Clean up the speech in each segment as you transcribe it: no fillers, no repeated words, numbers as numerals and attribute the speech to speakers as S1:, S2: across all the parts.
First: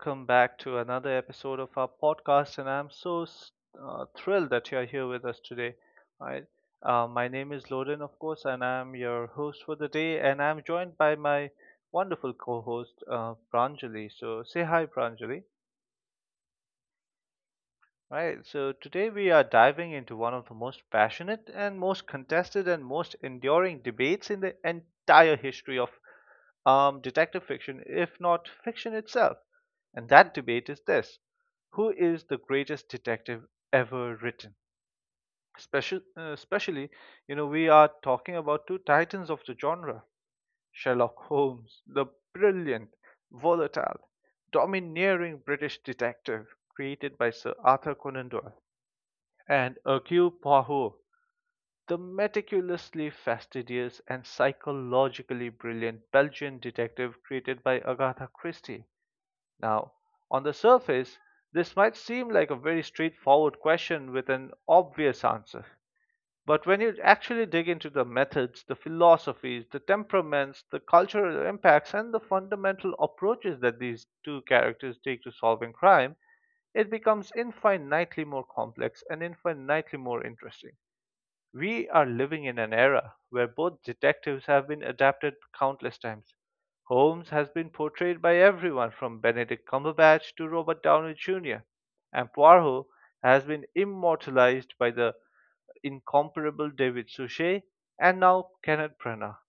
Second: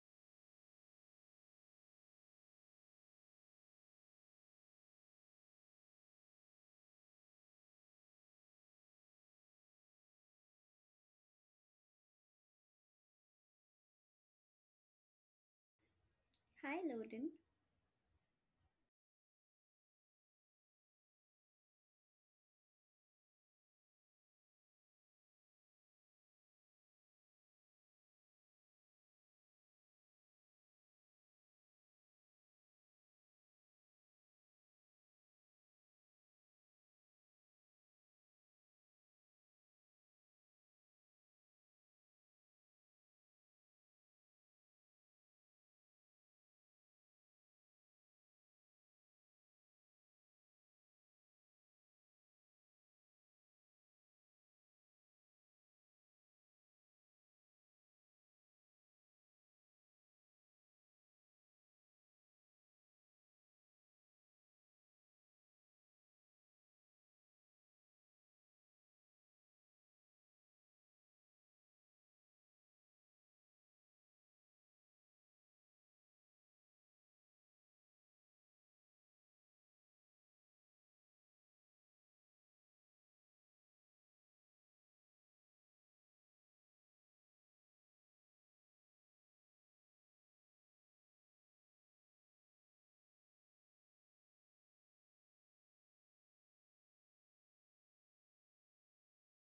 S1: welcome back to another episode of our podcast. And I'm so thrilled that you're here with us today. Right? My name is Loden, of course, and I'm your host for the day. And I'm joined by my wonderful co host, Pranjali. So say hi, Pranjali.
S2: Hi, Loden.
S1: Right, so today we are diving into one of the most passionate and most contested and most enduring debates in the entire history of detective fiction, if not fiction itself. And that debate is this. Who is the greatest detective ever written? Especially, we are talking about two titans of the genre. Sherlock Holmes, the brilliant, volatile, domineering British detective created by Sir Arthur Conan Doyle, and Hercule Poirot, the meticulously fastidious and psychologically brilliant Belgian detective created by Agatha Christie. Now, on the surface, this might seem like a very straightforward question with an obvious answer. But when you actually dig into the methods, the philosophies, the temperaments, the cultural impacts, and the fundamental approaches that these two characters take to solving crime, it becomes infinitely more complex and infinitely more interesting. We are living in an era where both detectives have been adapted countless times. Holmes has been portrayed by everyone from Benedict Cumberbatch to Robert Downey Jr., and Poirot has been immortalized by the incomparable David Suchet and now Kenneth Branagh.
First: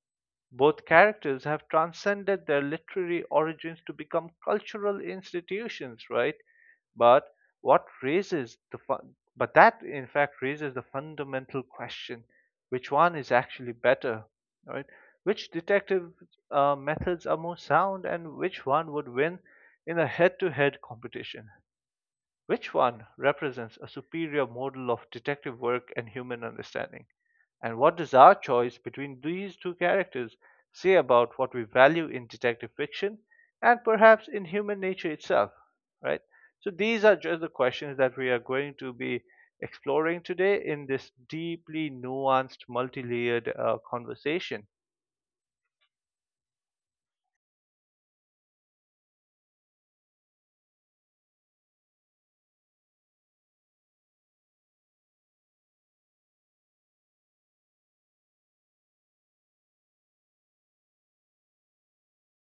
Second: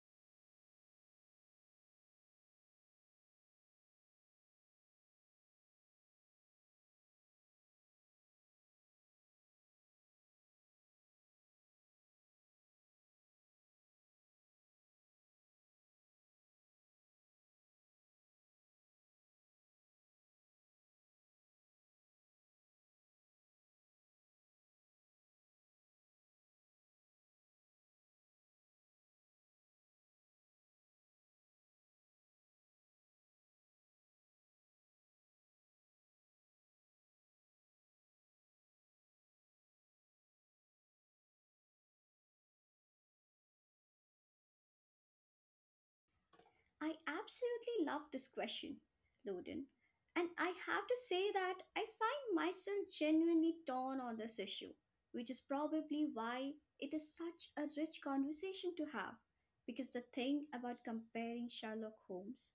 S1: Both characters have transcended their literary origins to become cultural institutions, right? But what raises the fun? But that, in fact, raises the fundamental question: which one is actually better, right? Which detective methods are more sound, and which one would win in a head-to-head competition? Which one represents a superior model of detective work and human understanding? And what does our choice between these two characters say about what we value in detective fiction and perhaps in human nature itself? Right? So, these are just the questions that we are going to be exploring today in this deeply nuanced, multi layered conversation.
S2: I absolutely love this question, Loden. And I have to say that I find myself genuinely torn on this issue, which is probably why it is such a rich conversation to have. Because the thing about comparing Sherlock Holmes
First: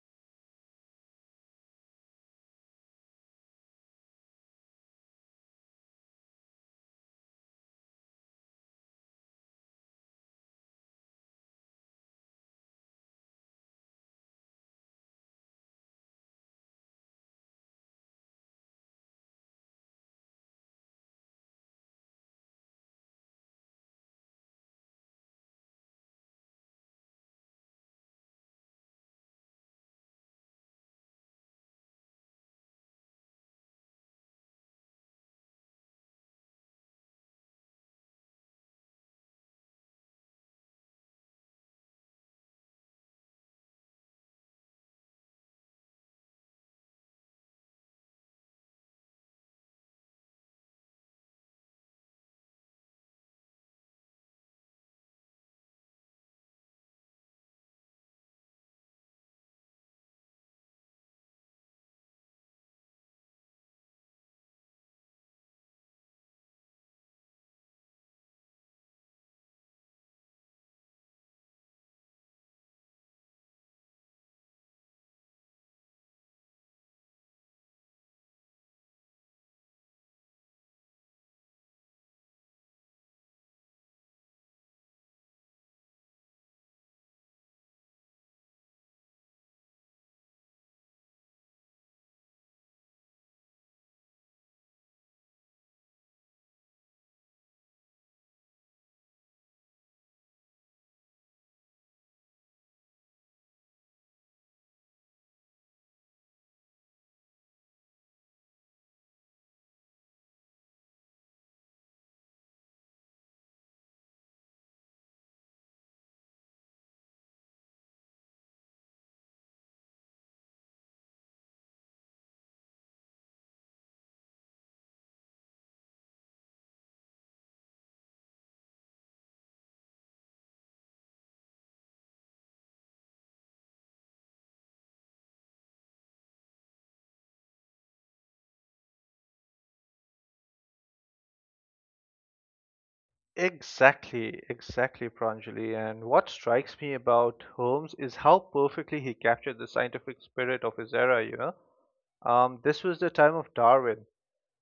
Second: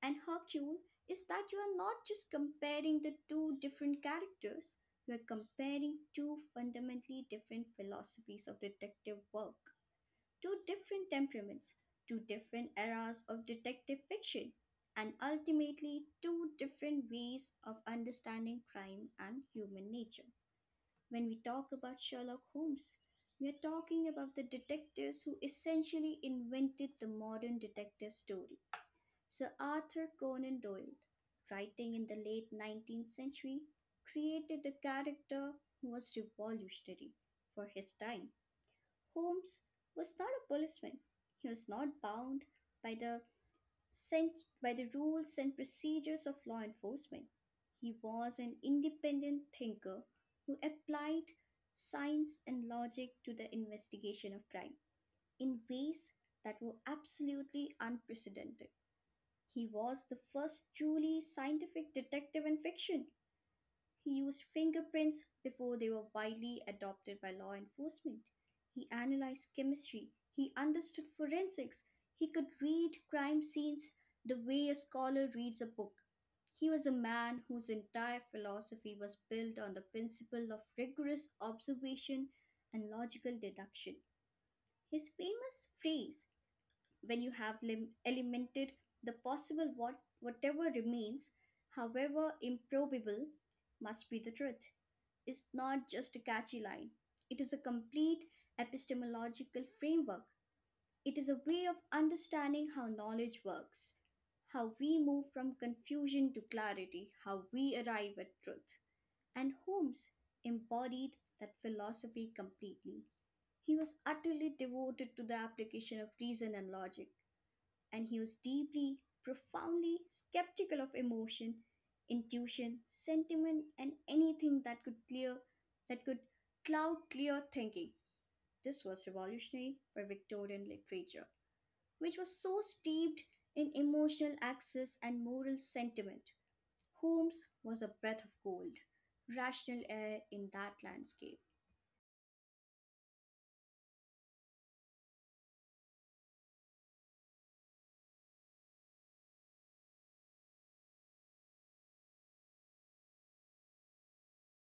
S2: and Hercule is that you are not just comparing the two different characters, you are comparing two fundamentally different philosophies of detective work. Two different temperaments, two different eras of detective fiction, and ultimately two different ways of understanding crime and human nature. When we talk about Sherlock Holmes, we are talking about the detectives who essentially invented the modern detective story. Sir Arthur Conan Doyle, writing in the late 19th century, created a character who was revolutionary for his time. Holmes was not a policeman. He was not bound by the by the rules and procedures of law enforcement. He was an independent thinker who applied science and logic to the investigation of crime in ways that were absolutely unprecedented. He was the first truly scientific detective in fiction. He used fingerprints before they were widely adopted by law enforcement. He analyzed chemistry. He understood forensics. He could read crime scenes the way a scholar reads a book. He was a man whose entire philosophy was built on the principle of rigorous observation and logical deduction. His famous phrase, when you have eliminated the possible, whatever remains, however improbable, must be the truth is not just a catchy line, it is a complete epistemological framework. It is a way of understanding how knowledge works, how we move from confusion to clarity, how we arrive at truth. And Holmes embodied that philosophy completely. He was utterly devoted to the application of reason and logic and he was deeply, profoundly skeptical of emotion, intuition, sentiment, and anything that could cloud clear thinking. This was revolutionary for Victorian literature, which was so steeped in emotional access and moral sentiment. Holmes was a breath of cold, rational air in that landscape.
S1: Exactly, exactly, Pranjali. And what strikes me about Holmes is how perfectly he captured the scientific spirit of his era, you know. This was the time of Darwin,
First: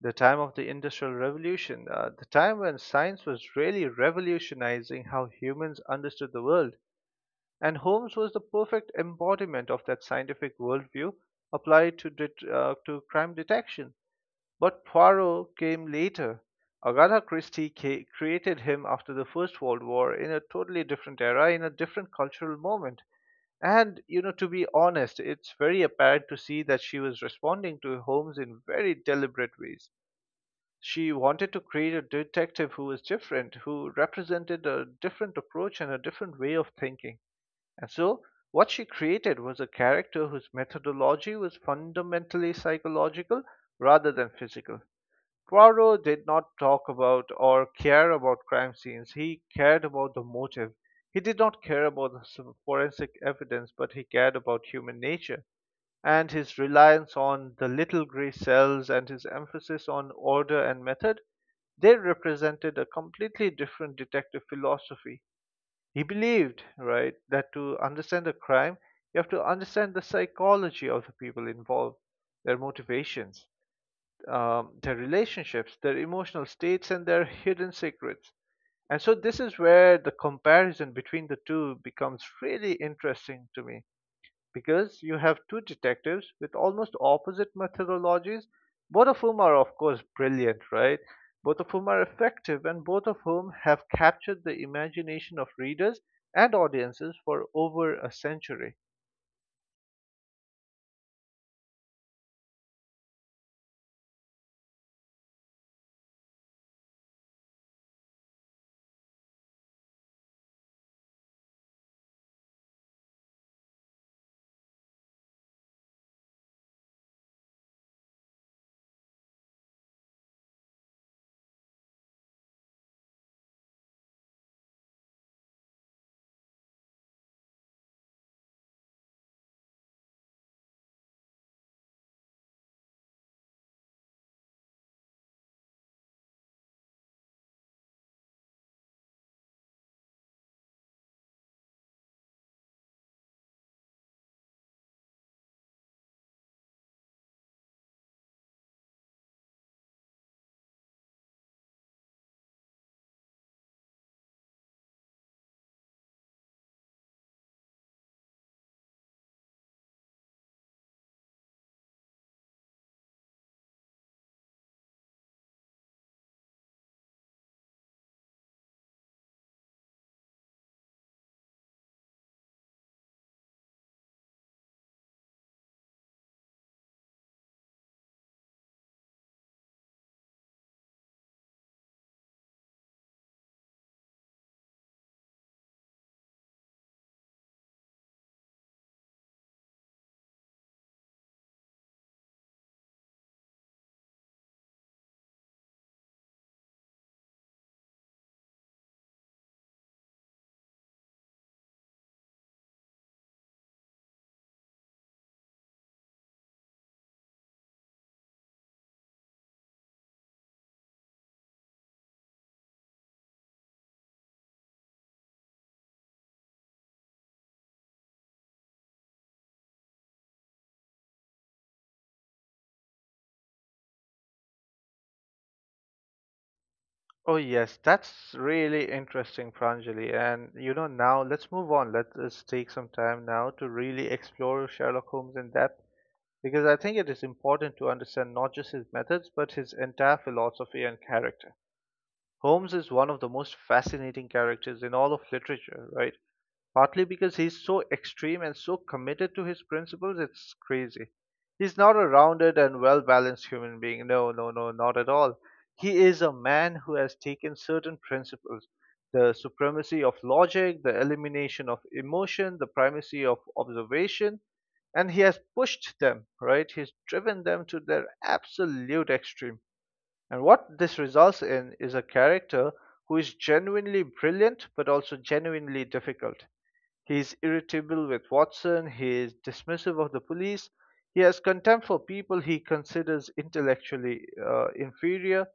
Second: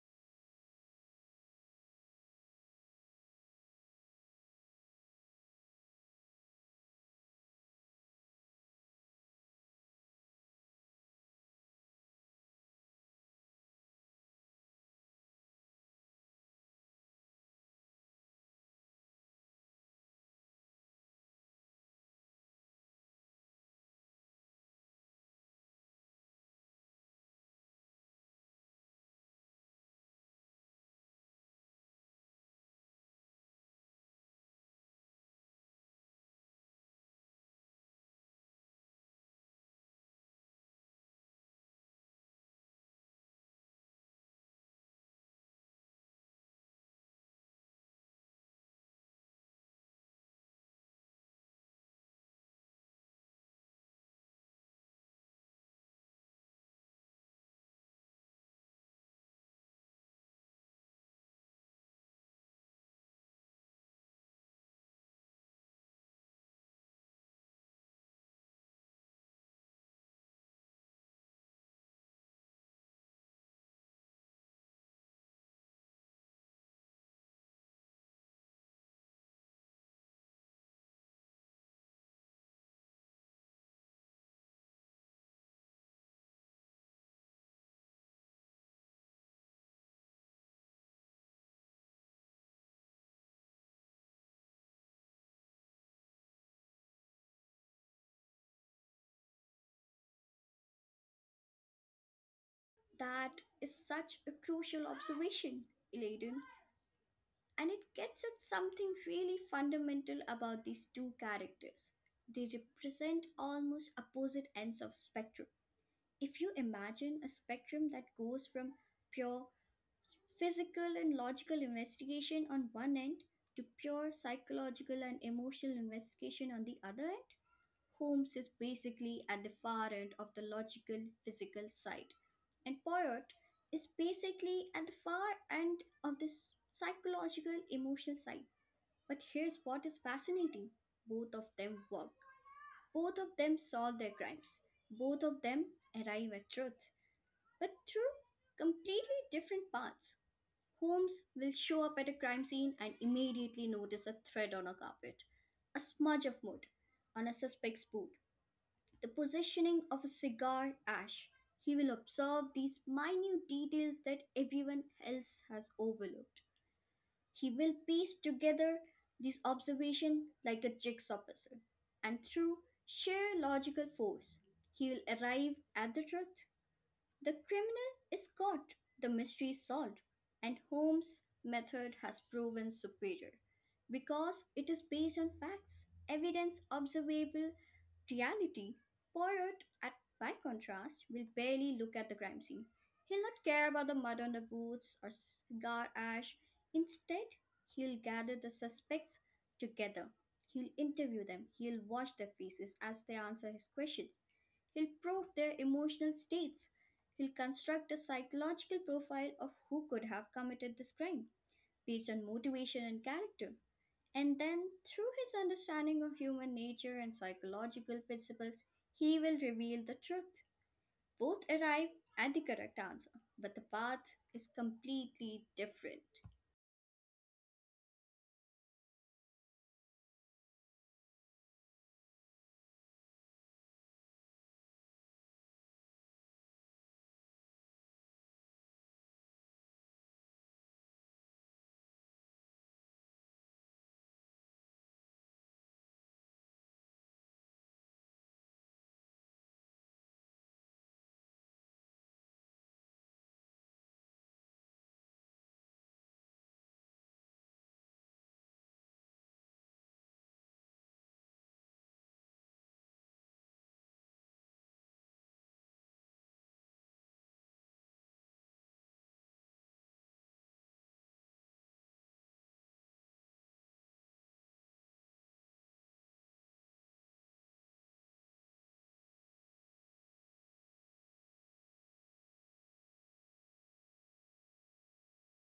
S1: the time of the Industrial Revolution, the time when science was really revolutionizing how humans understood the world. And Holmes was the perfect embodiment of that scientific worldview applied to to crime detection. But Poirot came later. Agatha Christie created him after the First World War in a totally different era, in a different cultural moment. And, you know, to be honest, it's very apparent to see that she was responding to Holmes in very deliberate ways. She wanted to create a detective who was different, who represented a different approach and a different way of thinking. And so, what she created was a character whose methodology was fundamentally psychological rather than physical. Poirot did not talk about or care about crime scenes. He cared about the motive. He did not care about the forensic evidence, but he cared about human nature, and his reliance on the little gray cells and his emphasis on order and method. They represented a completely different detective philosophy. He believed, right, that to understand a crime, you have to understand the psychology of the people involved, their motivations, their relationships, their emotional states, and their hidden secrets. And so, this is where the comparison between the two becomes really interesting to me because you have two detectives with almost opposite methodologies, both of whom are, of course, brilliant, right? Both of whom are effective, and both of whom have captured the imagination of readers and audiences for over a century.
S2: That is such a crucial observation, Eladen, and it gets at something really fundamental about these two characters. They represent almost opposite ends of spectrum. If you imagine a spectrum that goes from pure physical and logical investigation on one end to pure psychological and emotional investigation on the other end, Holmes is basically at the far end of the logical physical side, and Poyot is basically at the far end of the psychological emotional side, but here's what is fascinating. Both of them work, both of them solve their crimes, both of them arrive at truth, but through completely different paths. Holmes will show up at a crime scene and immediately notice a thread on a carpet, a smudge of mud on a suspect's boot, the positioning of a cigar ash. He will observe these minute details that everyone else has overlooked. He will piece together this observation like a jigsaw puzzle, and through sheer logical force, he will arrive at the truth. The criminal is caught, the mystery is solved, and Holmes' method has proven superior because it is based on facts, evidence, observable reality. Poirot, by contrast, will barely look at the crime scene. He'll not care about the mud on the boots or cigar ash. Instead, he'll gather the suspects together. He'll interview them. He'll watch their faces as they answer his questions. He'll probe their emotional states. He'll construct a psychological profile of who could have committed this crime based on motivation and character. And then, through his understanding of human nature and psychological principles, he will reveal the truth. Both arrive at the correct answer, but the path is completely different.
S1: Oh yes, that's really interesting, Pranjali. And you know, now let's move on. Let us take some time now to really explore Sherlock Holmes in depth because I think it is important to understand not just his methods but his entire philosophy and character. Holmes is one of the most fascinating characters in all of literature, right? Partly because he's so extreme and so committed to his principles, it's crazy. He's not a rounded and well balanced human being. No, no, no, not at all. He is a man who has taken certain principles, the supremacy of logic, the elimination of emotion, the primacy of observation, and he has pushed them, right? He's driven them to their absolute extreme. And what this results in is a character who is genuinely brilliant but also genuinely difficult. He is irritable with Watson, he is dismissive of the police, he has contempt for people he considers intellectually inferior,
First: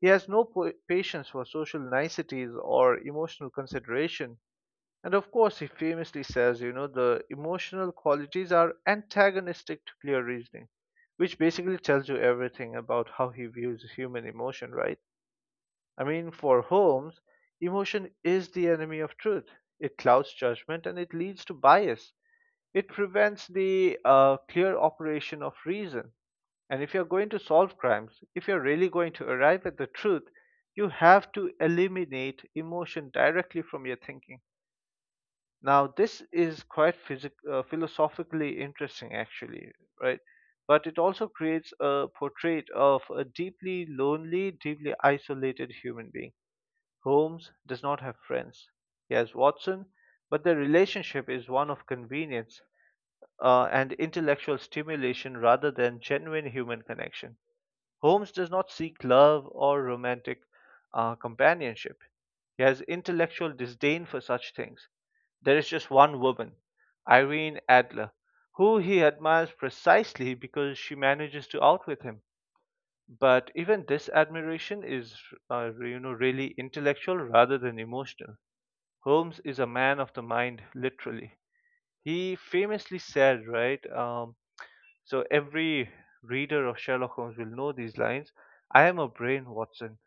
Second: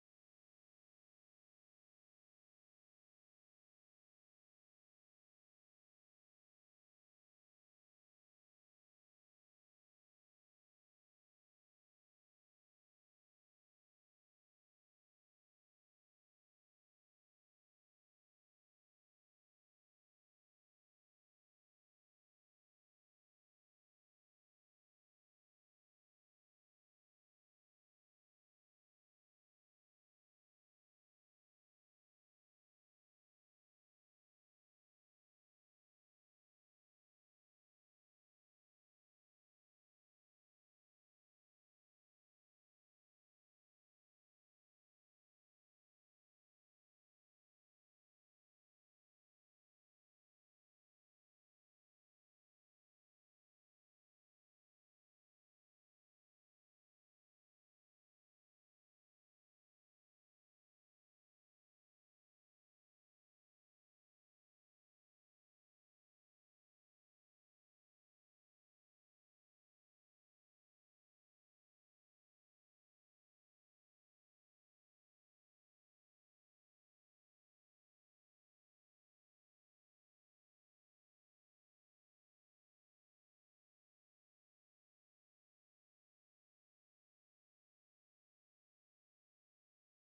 S1: he has no po- patience for social niceties or emotional consideration. And of course, he famously says, you know, the emotional qualities are antagonistic to clear reasoning, which basically tells you everything about how he views human emotion, right? I mean, for Holmes, emotion is the enemy of truth. It clouds judgment and it leads to bias. It prevents the clear operation of reason. And if you're going to solve crimes, if you're really going to arrive at the truth, you have to eliminate emotion directly from your thinking. Now, this is quite philosophically interesting, actually, right? But it also creates a portrait of a deeply lonely, deeply isolated human being. Holmes does not have friends. He has Watson, but their relationship is one of convenience and intellectual stimulation rather than genuine human connection. Holmes does not seek love or romantic companionship. He has intellectual disdain for such things. There is just one woman, Irene Adler, who he admires precisely because she manages to outwit him. But even this admiration is, really intellectual rather than emotional. Holmes is a man of the mind, literally. He famously said, right? So every reader of Sherlock Holmes will know these lines. I am a brain, Watson.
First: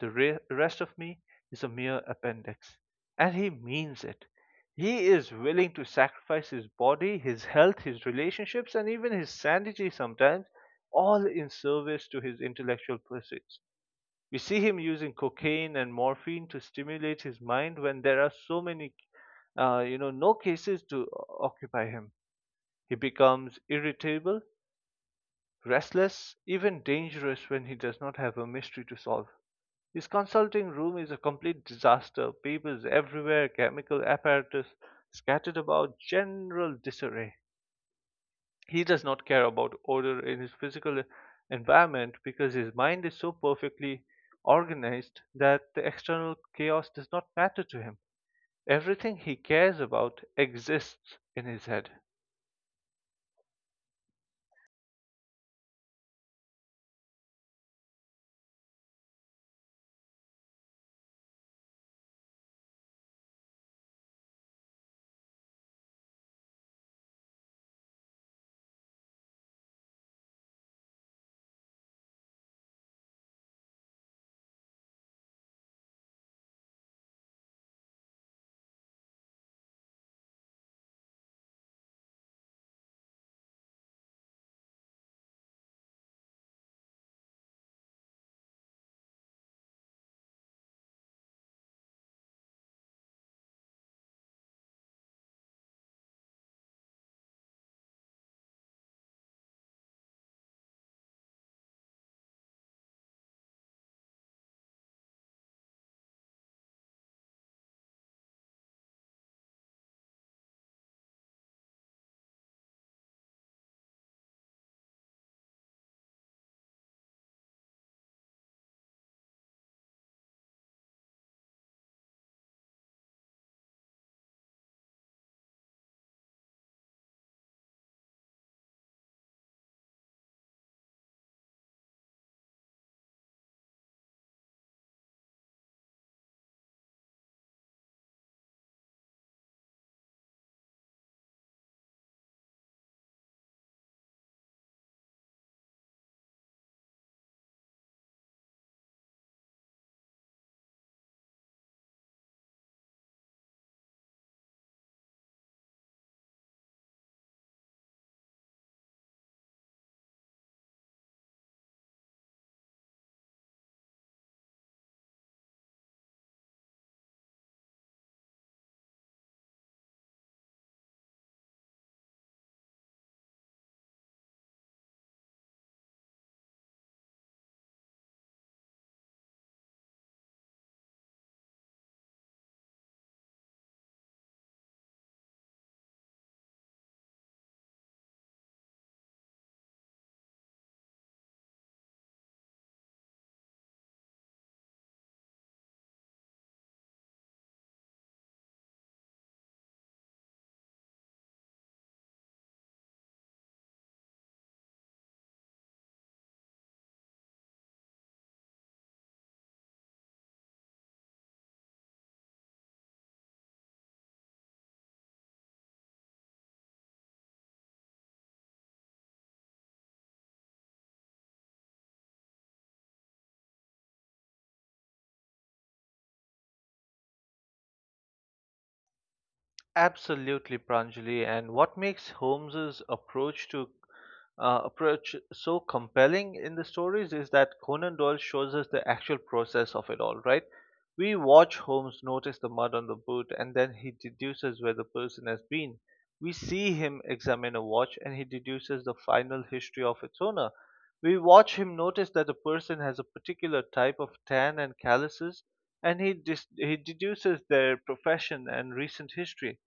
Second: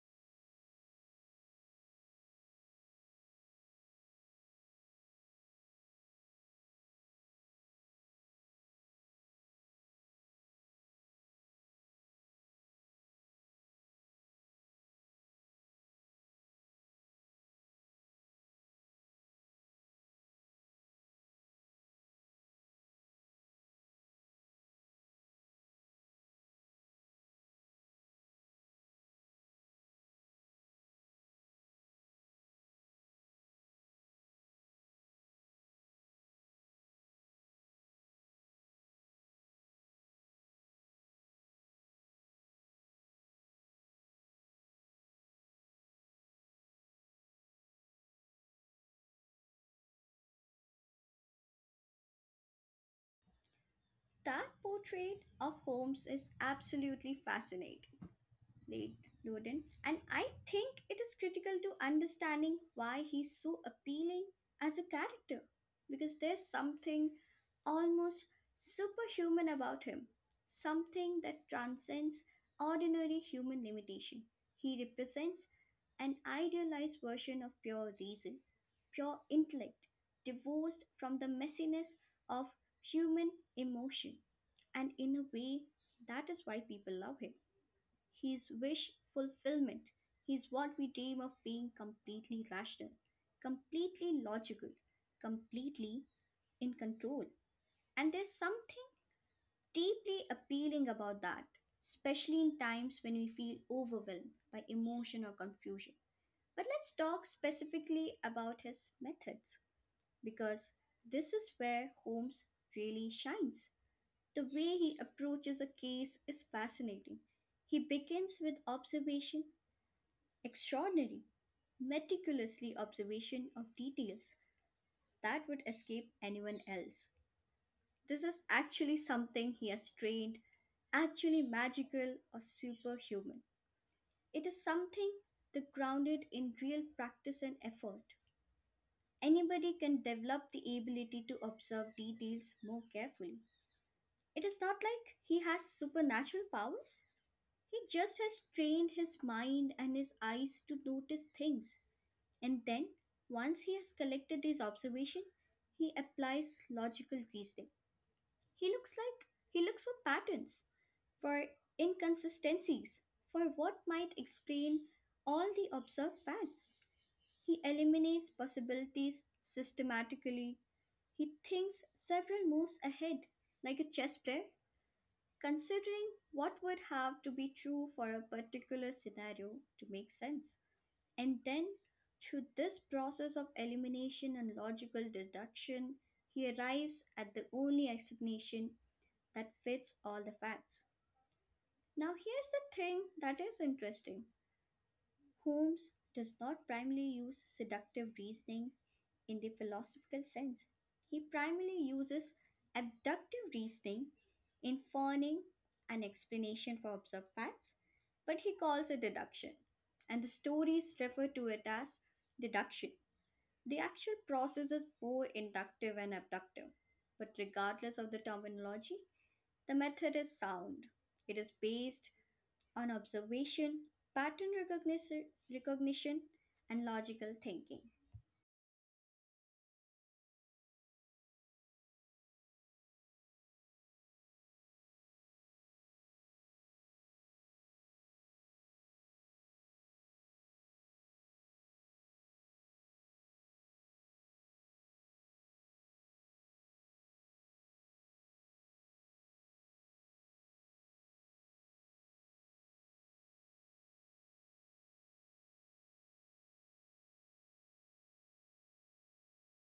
S1: The rest of me is a mere appendix. And he means it. He is willing to sacrifice his body, his health, his relationships, and even his sanity sometimes, all in service to his intellectual pursuits. We see him using cocaine and morphine to stimulate his mind when there are no cases to occupy him. He becomes irritable, restless, even dangerous when he does not have a mystery to solve. His consulting room is a complete disaster, papers everywhere, chemical apparatus scattered about, general disarray. He does not care about order in his physical environment because his mind is so perfectly organized that the external chaos does not matter to him. Everything he cares about exists in his head.
S2: That portrait of Holmes is absolutely fascinating, late Loden, and I think it is critical to understanding why he's so appealing as a character, because there's something almost superhuman about him, something that transcends ordinary human limitation. He represents an idealized version of pure reason, pure intellect, divorced from the messiness of human emotion, and in a way, that is why people love him. His wish fulfillment. He's what we dream of being: completely rational, completely logical, completely in control. And there's something deeply appealing about that, especially in times when we feel overwhelmed by emotion or confusion. But let's talk specifically about his methods, because this is where Holmes really shines. The way he approaches a case is fascinating. He begins with observation. Extraordinary, meticulously observation of details that would escape anyone else. This is actually something he has trained, actually magical or superhuman. It is something that grounded in real practice and effort. Anybody can develop the ability to observe details more carefully. It is not like he has supernatural powers. He just has trained his mind and his eyes to notice things. And then, once he has collected his observation, he applies logical reasoning. He looks for patterns, for inconsistencies, for what might explain all the observed facts. He eliminates possibilities systematically. He thinks several moves ahead, like a chess player, considering what would have to be true for a particular scenario to make sense. And then, through this process of elimination and logical deduction, he arrives at the only explanation that fits all the facts. Now, here's the thing that is interesting. Holmes does not primarily use seductive reasoning in the philosophical sense, he primarily uses abductive reasoning in fawning an explanation for observed facts, but he calls it deduction, and the stories refer to it as deduction. The actual process is both inductive and abductive, but regardless of the terminology, the method is sound. It is based on observation, pattern recognition, recognition and logical thinking.
S1: Absolutely, Pranjali. And what makes Holmes's approach so compelling in the stories is that Conan Doyle shows us the actual process of it all, right? We watch Holmes notice the mud on the boot and then he deduces where the person has been. We see him examine a watch and he deduces the final history of its owner. We watch him notice that the person has a particular type of tan and calluses and he deduces their profession and recent history,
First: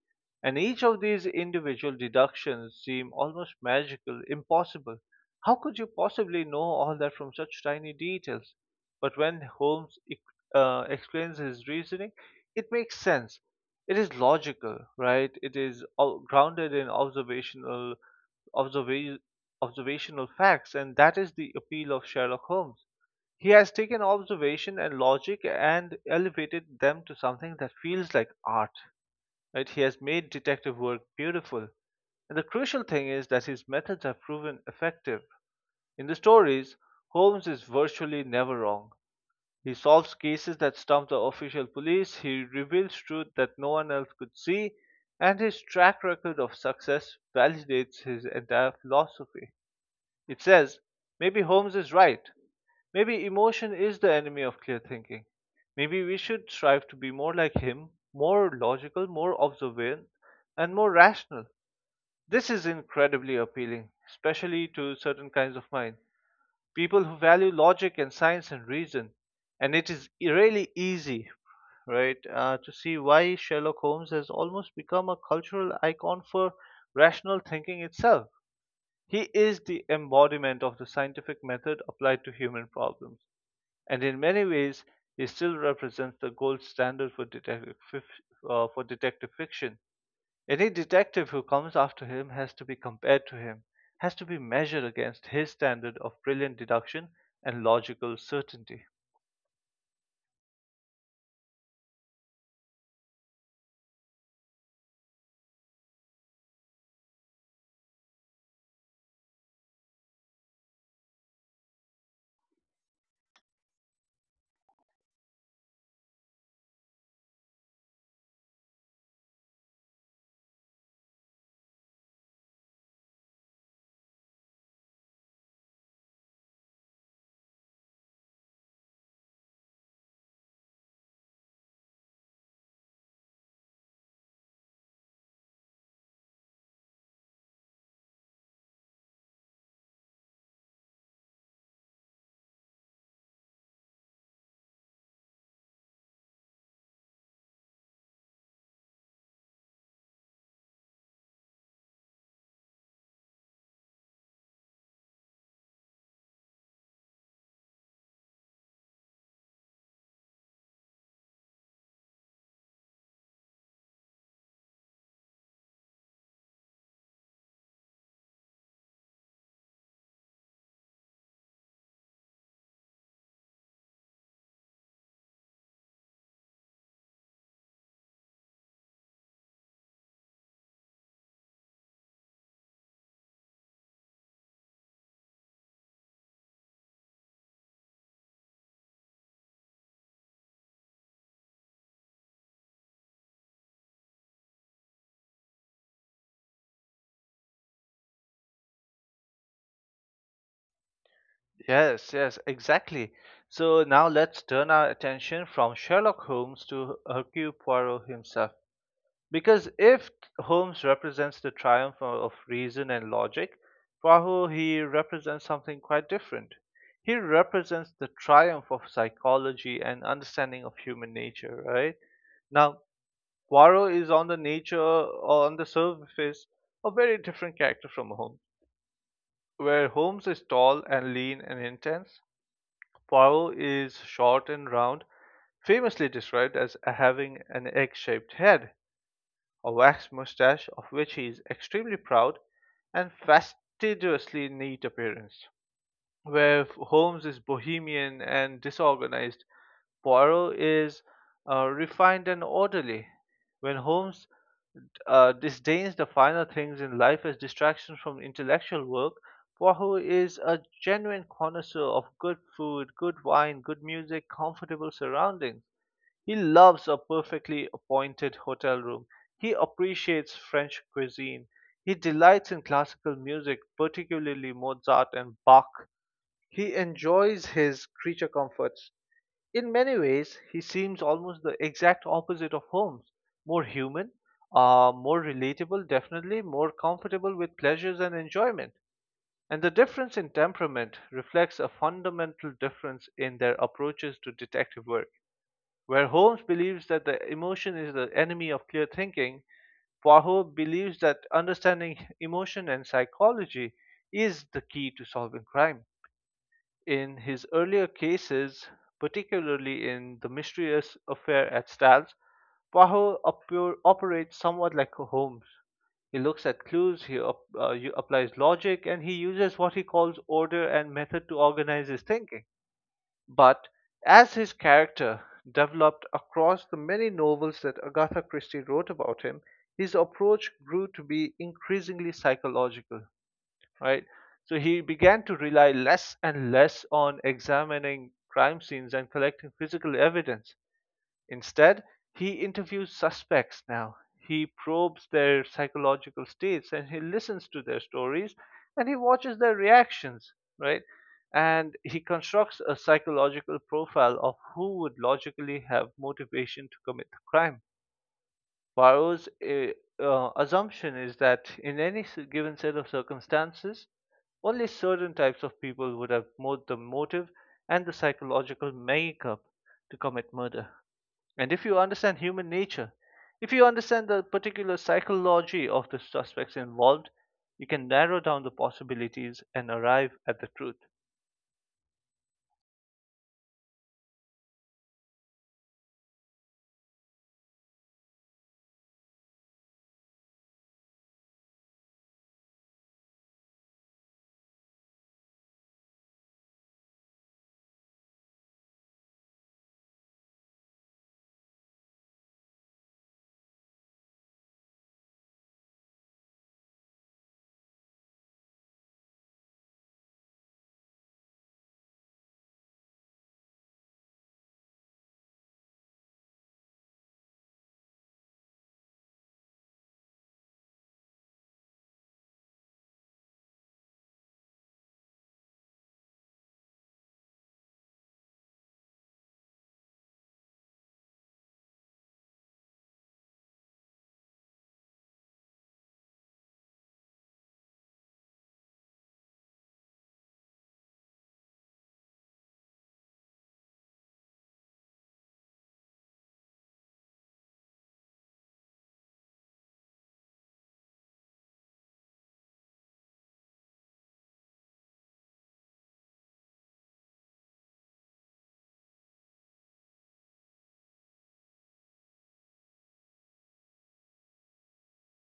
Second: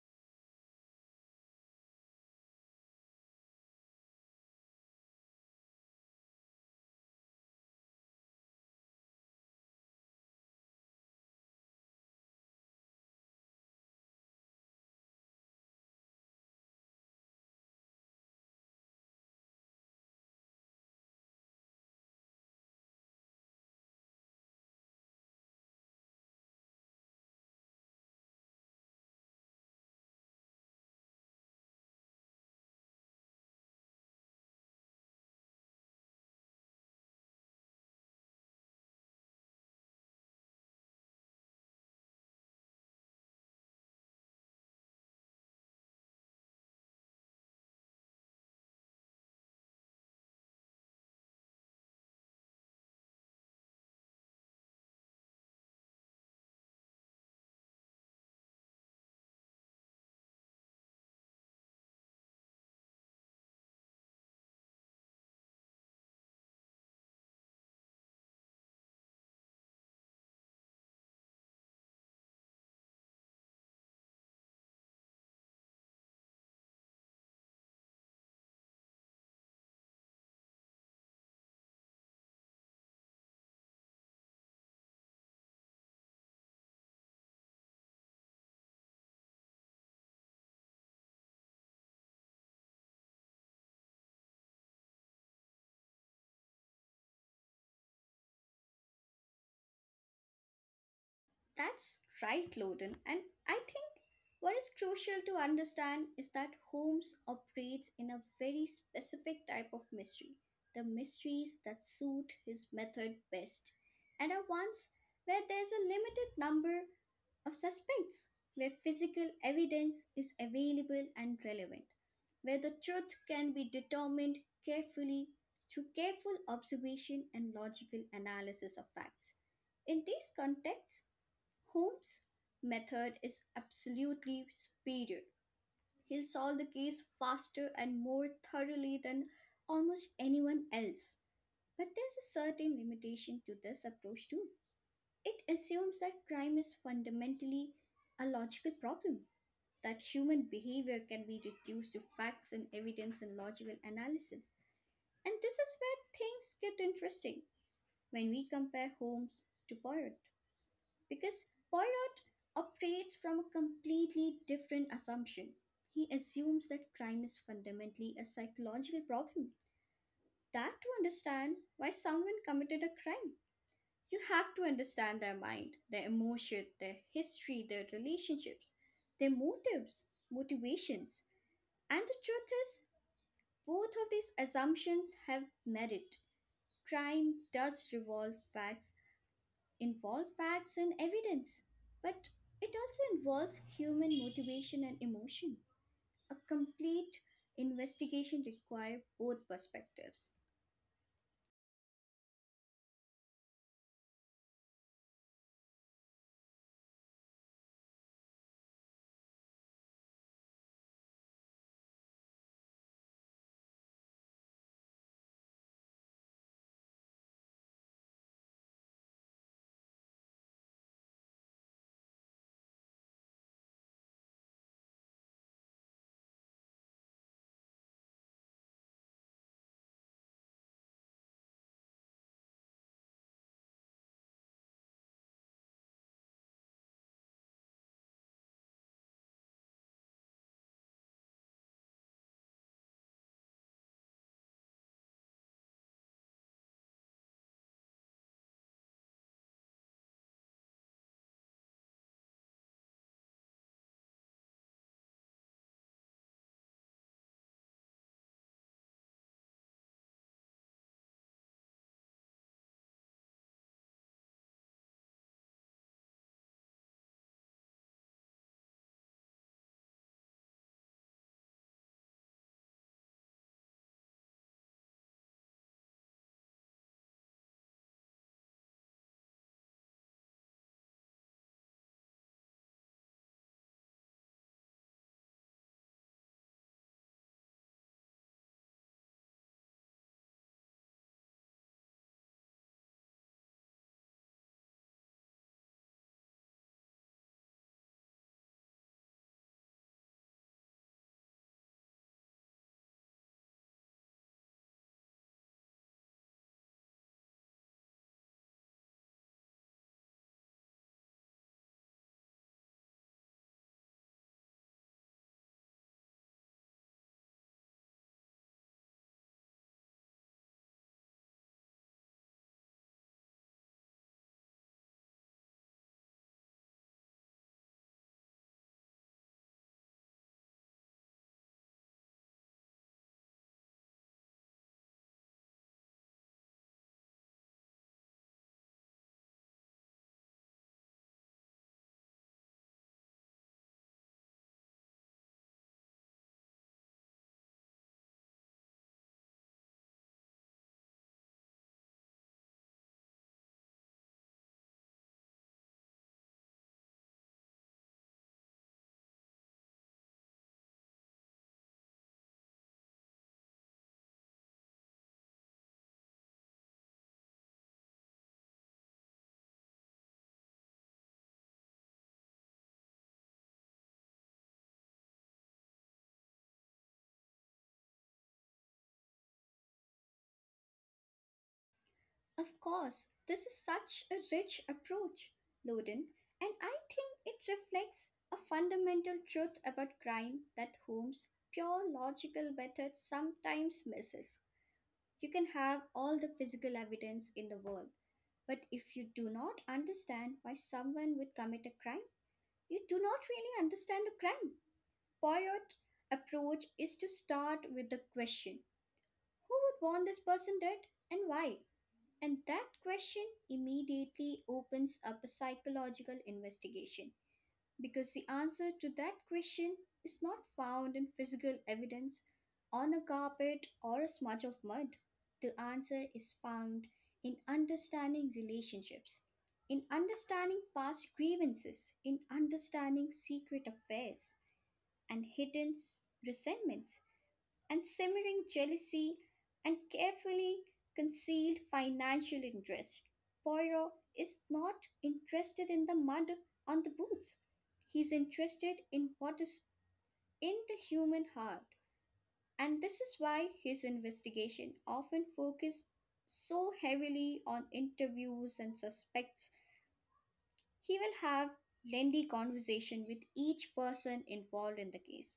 S1: and each of these individual deductions seem almost magical, impossible. How could you possibly know all that from such tiny details? But when Holmes explains his reasoning, it makes sense. It is logical, right? It is grounded in observa- observational facts, and that is the appeal of Sherlock Holmes. He has taken observation and logic and elevated them to something that feels like art. Right? He has made detective work beautiful. And the crucial thing is that his methods have proven effective. In the stories, Holmes is virtually never wrong. He solves cases that stump the official police, he reveals truth that no one else could see, and his track record of success validates his entire philosophy. It says, maybe Holmes is right. Maybe emotion is the enemy of clear thinking. Maybe we should strive to be more like him, more logical, more observant, and more rational. This is incredibly appealing, especially to certain kinds of mind. People who value logic and science and reason. And it is really easy, right, to see why Sherlock Holmes has almost become a cultural icon for rational thinking itself. He is the embodiment of the scientific method applied to human problems, and in many ways, he still represents the gold standard for for detective fiction. Any detective who comes after him has to be compared to him, has to be measured against his standard of brilliant deduction and logical certainty.
S2: That's right, Loden. And I think what is crucial to understand is that Holmes operates in a very specific type of mystery, the mysteries that suit his method best, and are ones where there's a limited number of suspects, where physical evidence is available and relevant, where the truth can be determined carefully through careful observation and logical analysis of facts. In these contexts, Holmes' method is absolutely superior. He'll solve the case faster and more thoroughly than almost anyone else. But there's a certain limitation to this approach, too. It assumes that crime is fundamentally a logical problem, that human behavior can be reduced to facts and evidence and logical analysis. And this is where things get interesting when we compare Holmes to Poirot, because Poirot operates from a completely different assumption. He assumes that crime is fundamentally a psychological problem. That to understand why someone committed a crime, you have to understand their mind, their emotion, their history, their relationships, their motives, motivations. And the truth is, both of these assumptions have merit. Crime does revolve facts. Involve facts and evidence, but it also involves human motivation and emotion. A complete investigation requires both perspectives.
S1: Yes, yes, exactly. So now let's turn our attention from Sherlock Holmes to Hercule Poirot himself. Because if Holmes represents the triumph of reason and logic, Poirot, he represents something quite different. He represents the triumph of psychology and understanding of human nature, right? Now, Poirot is on the nature or on the surface a very different character from Holmes. Where Holmes is tall and lean and intense, Poirot is short and round, famously described as having an egg shaped head, a waxed mustache of which he is extremely proud, and fastidiously neat appearance. Where Holmes is bohemian and disorganized, Poirot is refined and orderly. When Holmes disdains the finer things in life as distractions from intellectual work, Poirot is a genuine connoisseur of good food, good wine, good music, comfortable surroundings. He loves a perfectly appointed hotel room. He appreciates French cuisine. He delights in classical music, particularly Mozart and Bach. He enjoys his creature comforts. In many ways, he seems almost the exact opposite of Holmes, more human, more relatable, definitely more comfortable with pleasures and enjoyment. And the difference in temperament reflects a fundamental difference in their approaches to detective work. Where Holmes believes that the emotion is the enemy of clear thinking, Poirot believes that understanding emotion and psychology is the key to solving crime. In his earlier cases, particularly in The Mysterious Affair at Styles, operates somewhat like Holmes. He looks at clues, he applies logic, and he uses what he calls order and method to organize his thinking. But as his character developed across the many novels that Agatha Christie wrote about him, his approach grew to be increasingly psychological, right? So he began to rely less and less on examining crime scenes and collecting physical evidence. Instead, he interviews suspects now. He probes their psychological states and he listens to their stories and he watches their reactions, right? And he constructs a psychological profile of who would logically have motivation to commit the crime. Poirot's assumption is that in any given set of circumstances, only certain types of people would have both the motive and the psychological makeup to commit murder. And if you understand human nature, if you understand the particular psychology of the suspects involved, you can narrow down the possibilities and arrive at the truth.
S2: Of course, this is such a rich approach, Loden, and I think it reflects a fundamental truth about crime that Holmes' pure logical method sometimes misses. You can have all the physical evidence in the world, but if you do not understand why someone would commit a crime, you do not really understand the crime. Poyot approach is to start with the question: who would want this person dead and why? And that question immediately opens up a psychological investigation. Because the answer to that question is not found in physical evidence on a carpet or a smudge of mud. The answer is found in understanding relationships, in understanding past grievances, in understanding secret affairs and resentments and simmering jealousy and carefully concealed financial interest. Poirot is not interested in the mud on the boots. He's interested in what is in the human heart. And this is why his investigation often focuses so heavily on interviews and suspects. He will have lengthy conversation with each person involved in the case,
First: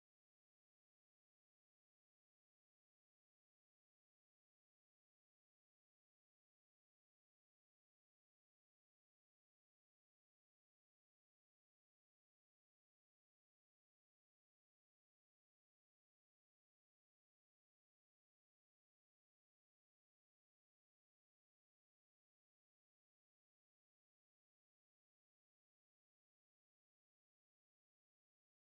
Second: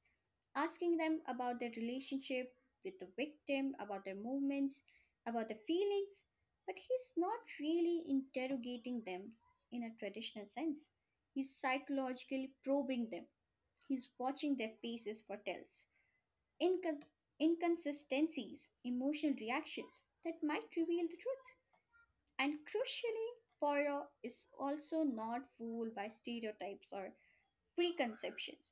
S2: asking them about their relationship with the victim, about their movements, about their feelings, but he's not really interrogating them in a traditional sense. He's psychologically probing them, he's watching their faces for tells, incon- inconsistencies, emotional reactions that might reveal the truth. And crucially, Poirot is also not fooled by stereotypes or preconceptions.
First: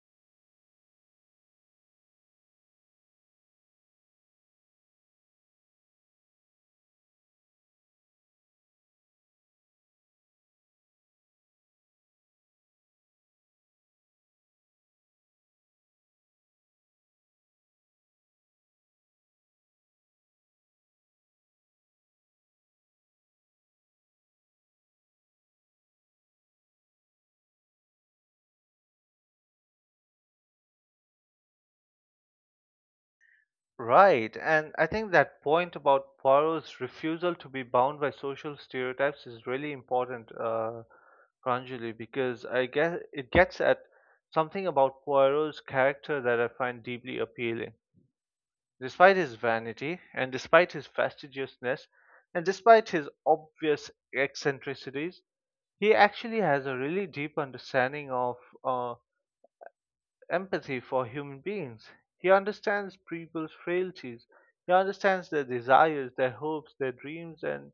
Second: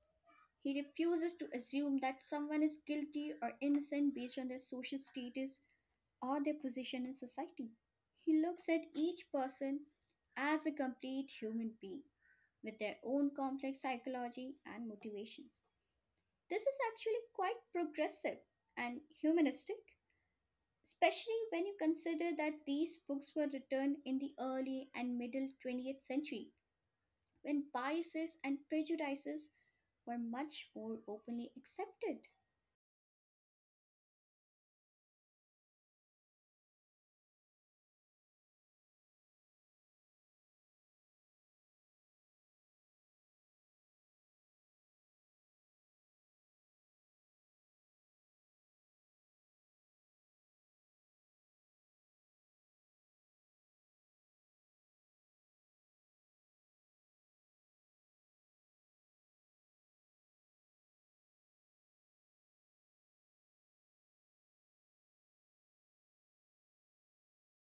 S2: He refuses to assume that someone is guilty or innocent based on their social status or their position in society. He looks at each person as a complete human being with their own complex psychology and motivations. This is actually quite progressive and humanistic, especially when you consider that these books were written in the early and middle 20th century when biases and prejudices were much more openly accepted.
S1: Right, and I think that point about Poirot's refusal to be bound by social stereotypes is really important, Pranjali, because I guess it gets at something about Poirot's character that I find deeply appealing. Despite his vanity, and despite his fastidiousness, and despite his obvious eccentricities, he actually has a really deep understanding of, uh, empathy for human beings. He understands people's frailties, he understands their desires, their hopes, their dreams, and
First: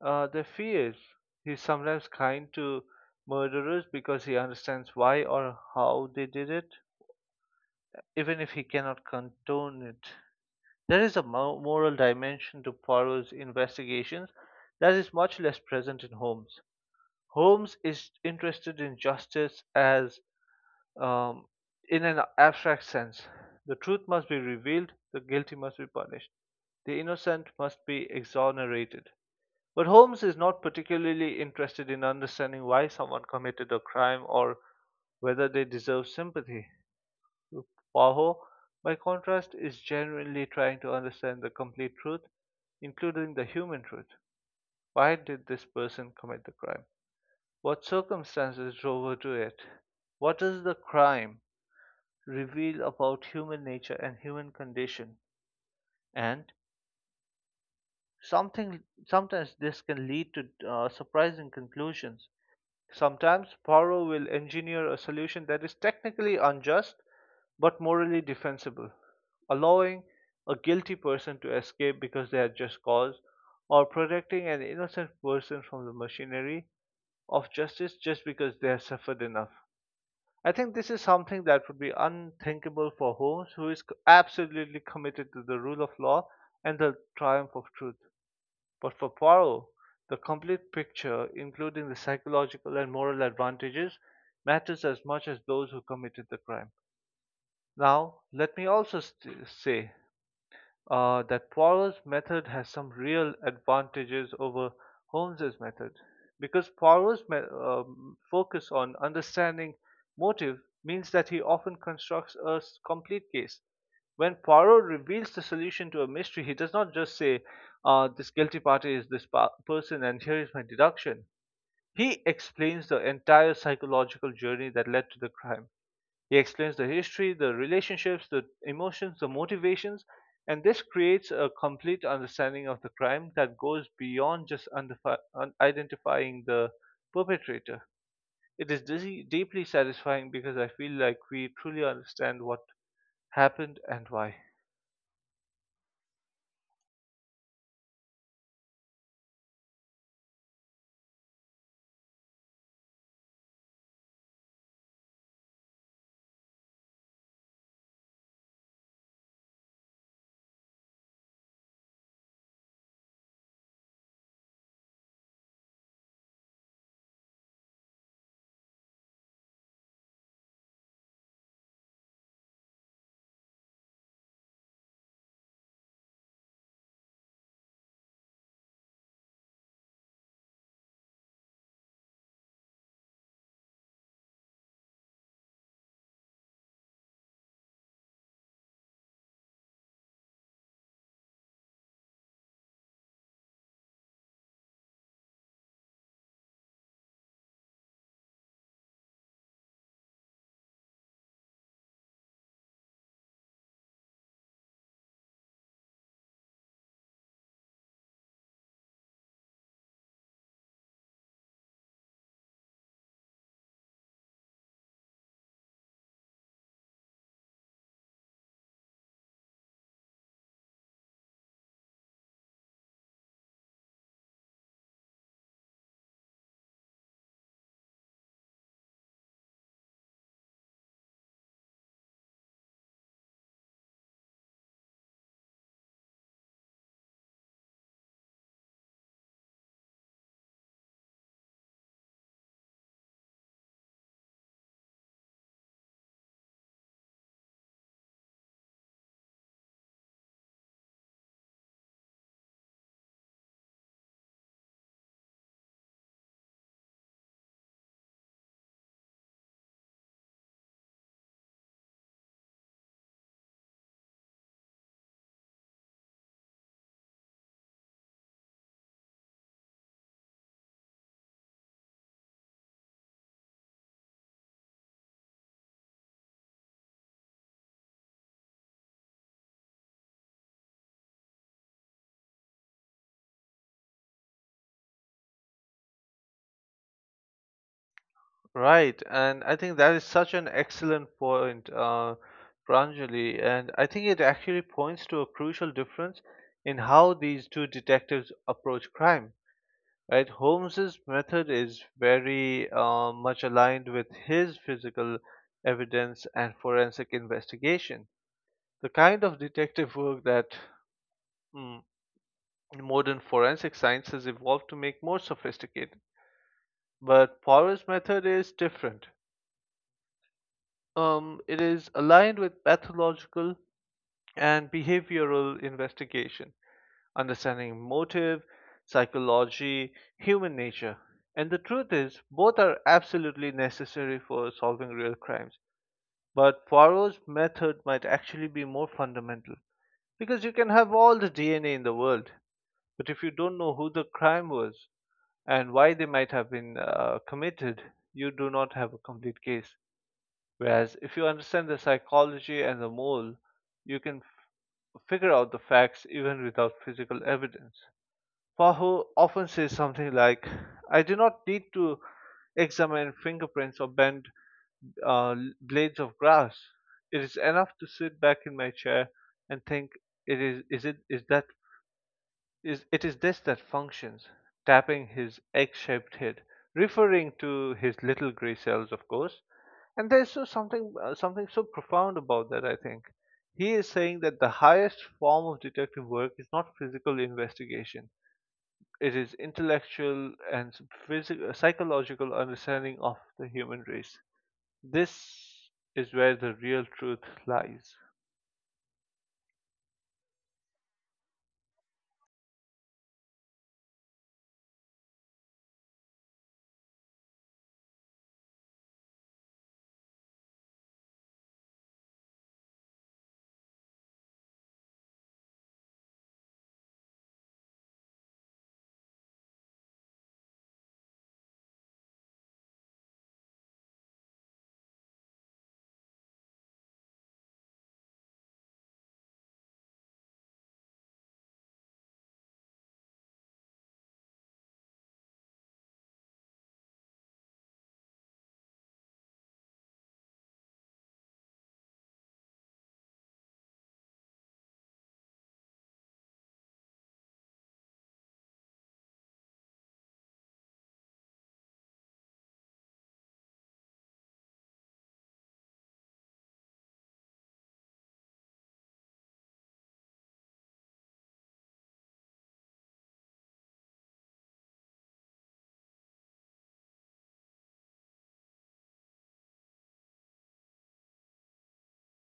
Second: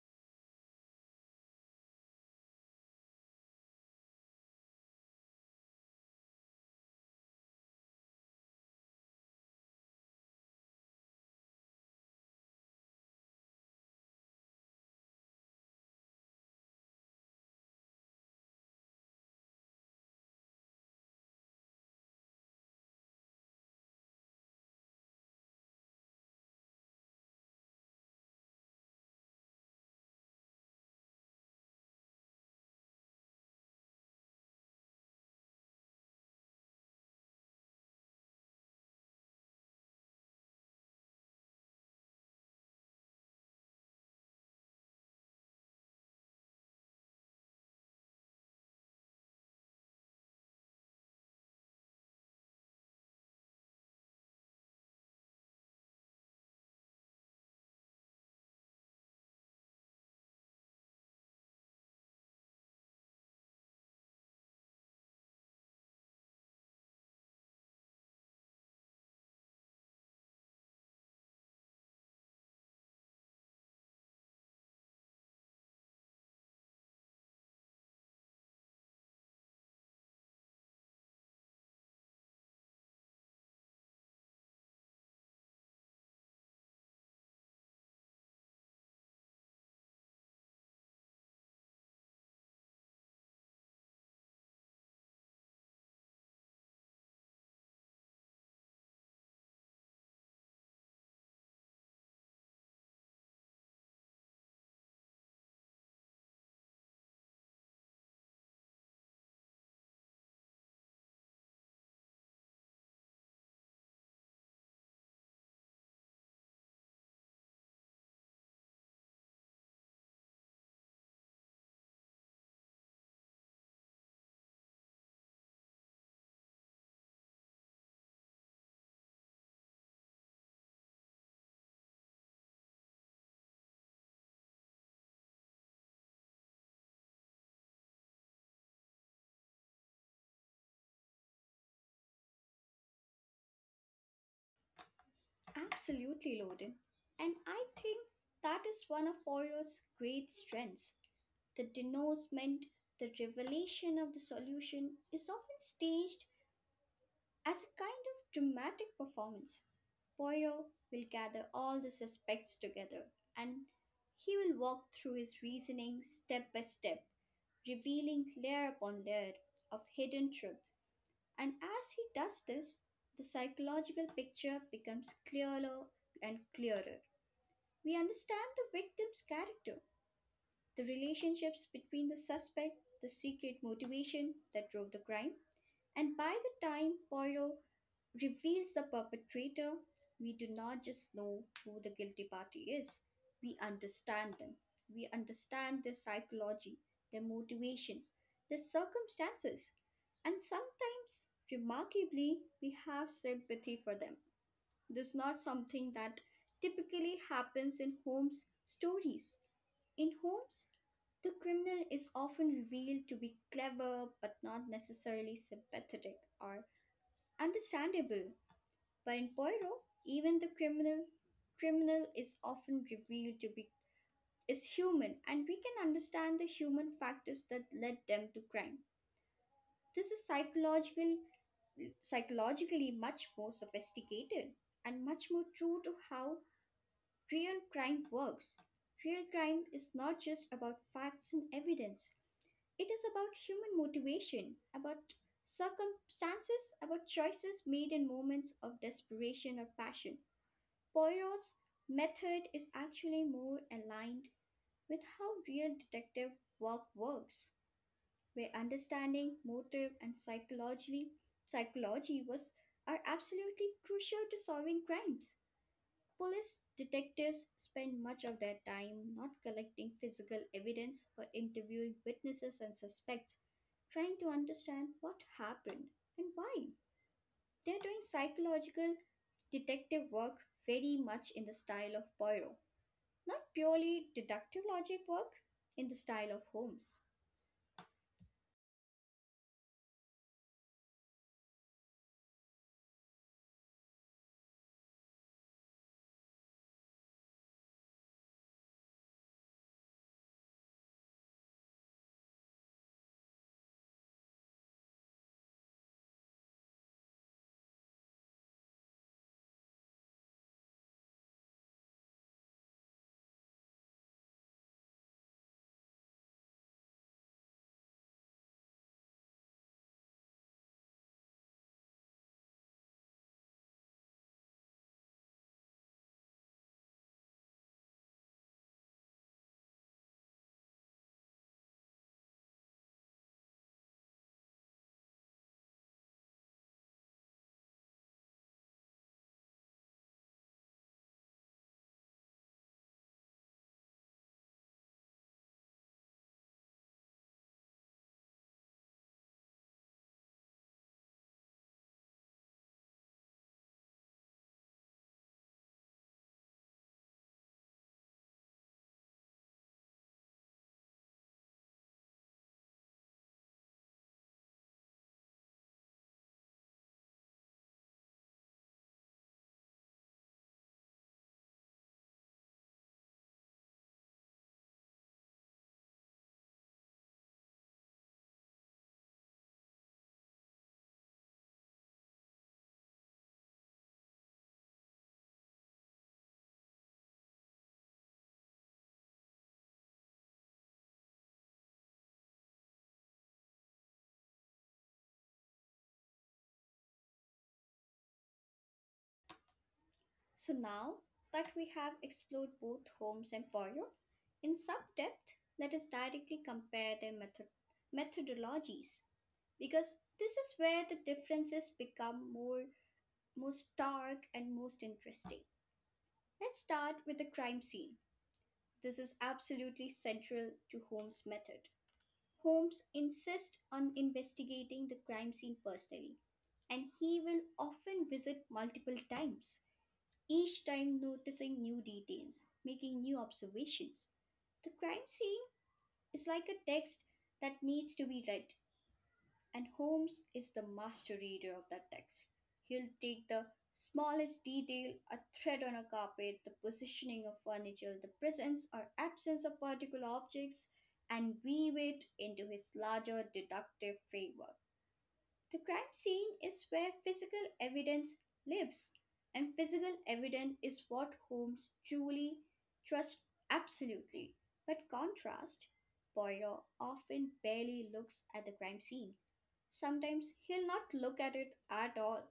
S1: their fears. He's sometimes kind to murderers because he understands why or how they did it, even if he cannot condone it. There is a moral dimension to Poirot's investigations that is much less present in Holmes. Holmes is interested in justice as, um, in an abstract sense. The truth must be revealed, the guilty must be punished, the innocent must be exonerated. But Holmes is not particularly interested in understanding why someone committed a crime or whether they deserve sympathy. Paho, by contrast, is genuinely trying to understand the complete truth, including the human truth. Why did this person commit the crime? What circumstances drove her to it? What does the crime reveal about human nature and human condition? And something sometimes this can lead to surprising conclusions. Sometimes Poirot will engineer a solution that is technically unjust but morally defensible, allowing a guilty person to escape because they had just cause, or protecting an innocent person from the machinery of justice just because they have suffered enough. I think this is something that would be unthinkable for Holmes, who is absolutely committed to the rule of law and the triumph of truth. But for Poirot, the complete picture, including the psychological and moral advantages, matters as much as those who committed the crime. Now, let me also say that Poirot's method has some real advantages over Holmes's method, because Poirot's focus on understanding motive means that he often constructs a complete case. When Poirot reveals the solution to a mystery, he does not just say, "This guilty party is this person, and here is my deduction." He explains the entire psychological journey that led to the crime. He explains the history, the relationships, the emotions, the motivations, and this creates a complete understanding of the crime that goes beyond just identifying the perpetrator. It is dizzy, deeply satisfying because I feel like we truly understand what happened and why.
S2: Absolutely, Loden. And I think that is one of Poirot's great strengths. The denouement, the revelation of the solution, is often staged as a kind of dramatic performance. Poirot will gather all the suspects together and he will walk through his reasoning step by step, revealing layer upon layer of hidden truth. And as he does this, the psychological picture becomes clearer and clearer. We understand the victim's character, the relationships between the suspect, the secret motivation that drove the crime, and by the time Poirot reveals the perpetrator, we do not just know who the guilty party is, we understand them. We understand their psychology, their motivations, their circumstances, and sometimes, remarkably, we have sympathy for them. This is not something that typically happens in Holmes' stories. In homes, the criminal is often revealed to be clever but not necessarily sympathetic or understandable. But in Poirot, even the criminal is often revealed to be is human, and we can understand the human factors that led them to crime. This is psychologically much more sophisticated and much more true to how real crime works. Real crime is not just about facts and evidence, it is about human motivation, about circumstances, about choices made in moments of desperation or passion. Poirot's method is actually more aligned with how real detective work works, where understanding, motive, and psychology was are absolutely crucial to solving crimes. Police detectives spend much of their time not collecting physical evidence but interviewing witnesses and suspects, trying to understand what happened and why. They're doing psychological detective work very much in the style of Poirot, not purely deductive logic work in the style of Holmes.
S1: Right, and I think that is such an excellent point, Pranjali, and I think it actually points to a crucial difference in how these two detectives approach crime. Right, Holmes's method is very much aligned with his physical evidence and forensic investigation. The kind of detective work that, mm, modern forensic science has evolved to make more sophisticated. But Poirot's method is different. It is aligned with pathological and behavioral investigation, understanding motive, psychology, human nature. And the truth is, both are absolutely necessary for solving real crimes. But Poirot's method might actually be more fundamental. Because you can have all the DNA in the world, but if you don't know who the crime was and why they might have been committed, you do not have a complete case. Whereas if you understand the psychology and the mole, you can figure out the facts even without physical evidence. Fahu often says something like, I do not need to examine fingerprints or bend, uh, blades of grass. It is enough to sit back in my chair and think. It is it is that is it is this that functions, tapping his egg shaped head, referring to his little grey cells, of course. And there's so something, something so profound about that, I think. He is saying that the highest form of detective work is not physical investigation. It is intellectual and physical, psychological understanding of the human race. This is where the real truth lies.
S2: So now that we have explored both Holmes and Poirot in some depth, let us directly compare their methodologies, because this is where the differences become more most stark and most interesting. Let's start with the crime scene. This is absolutely central to Holmes' method. Holmes insists on investigating the crime scene personally, and he will often visit multiple times, each time noticing new details, making new observations. The crime scene is like a text that needs to be read. And Holmes is the master reader of that text. He'll take the smallest detail, a thread on a carpet, the positioning of furniture, the presence or absence of particular objects, and weave it into his larger deductive framework. The crime scene is where physical evidence lives, and physical evidence is what Holmes truly trusts absolutely. But contrast, Poirot often barely looks at the crime scene. Sometimes he'll not look at it at all.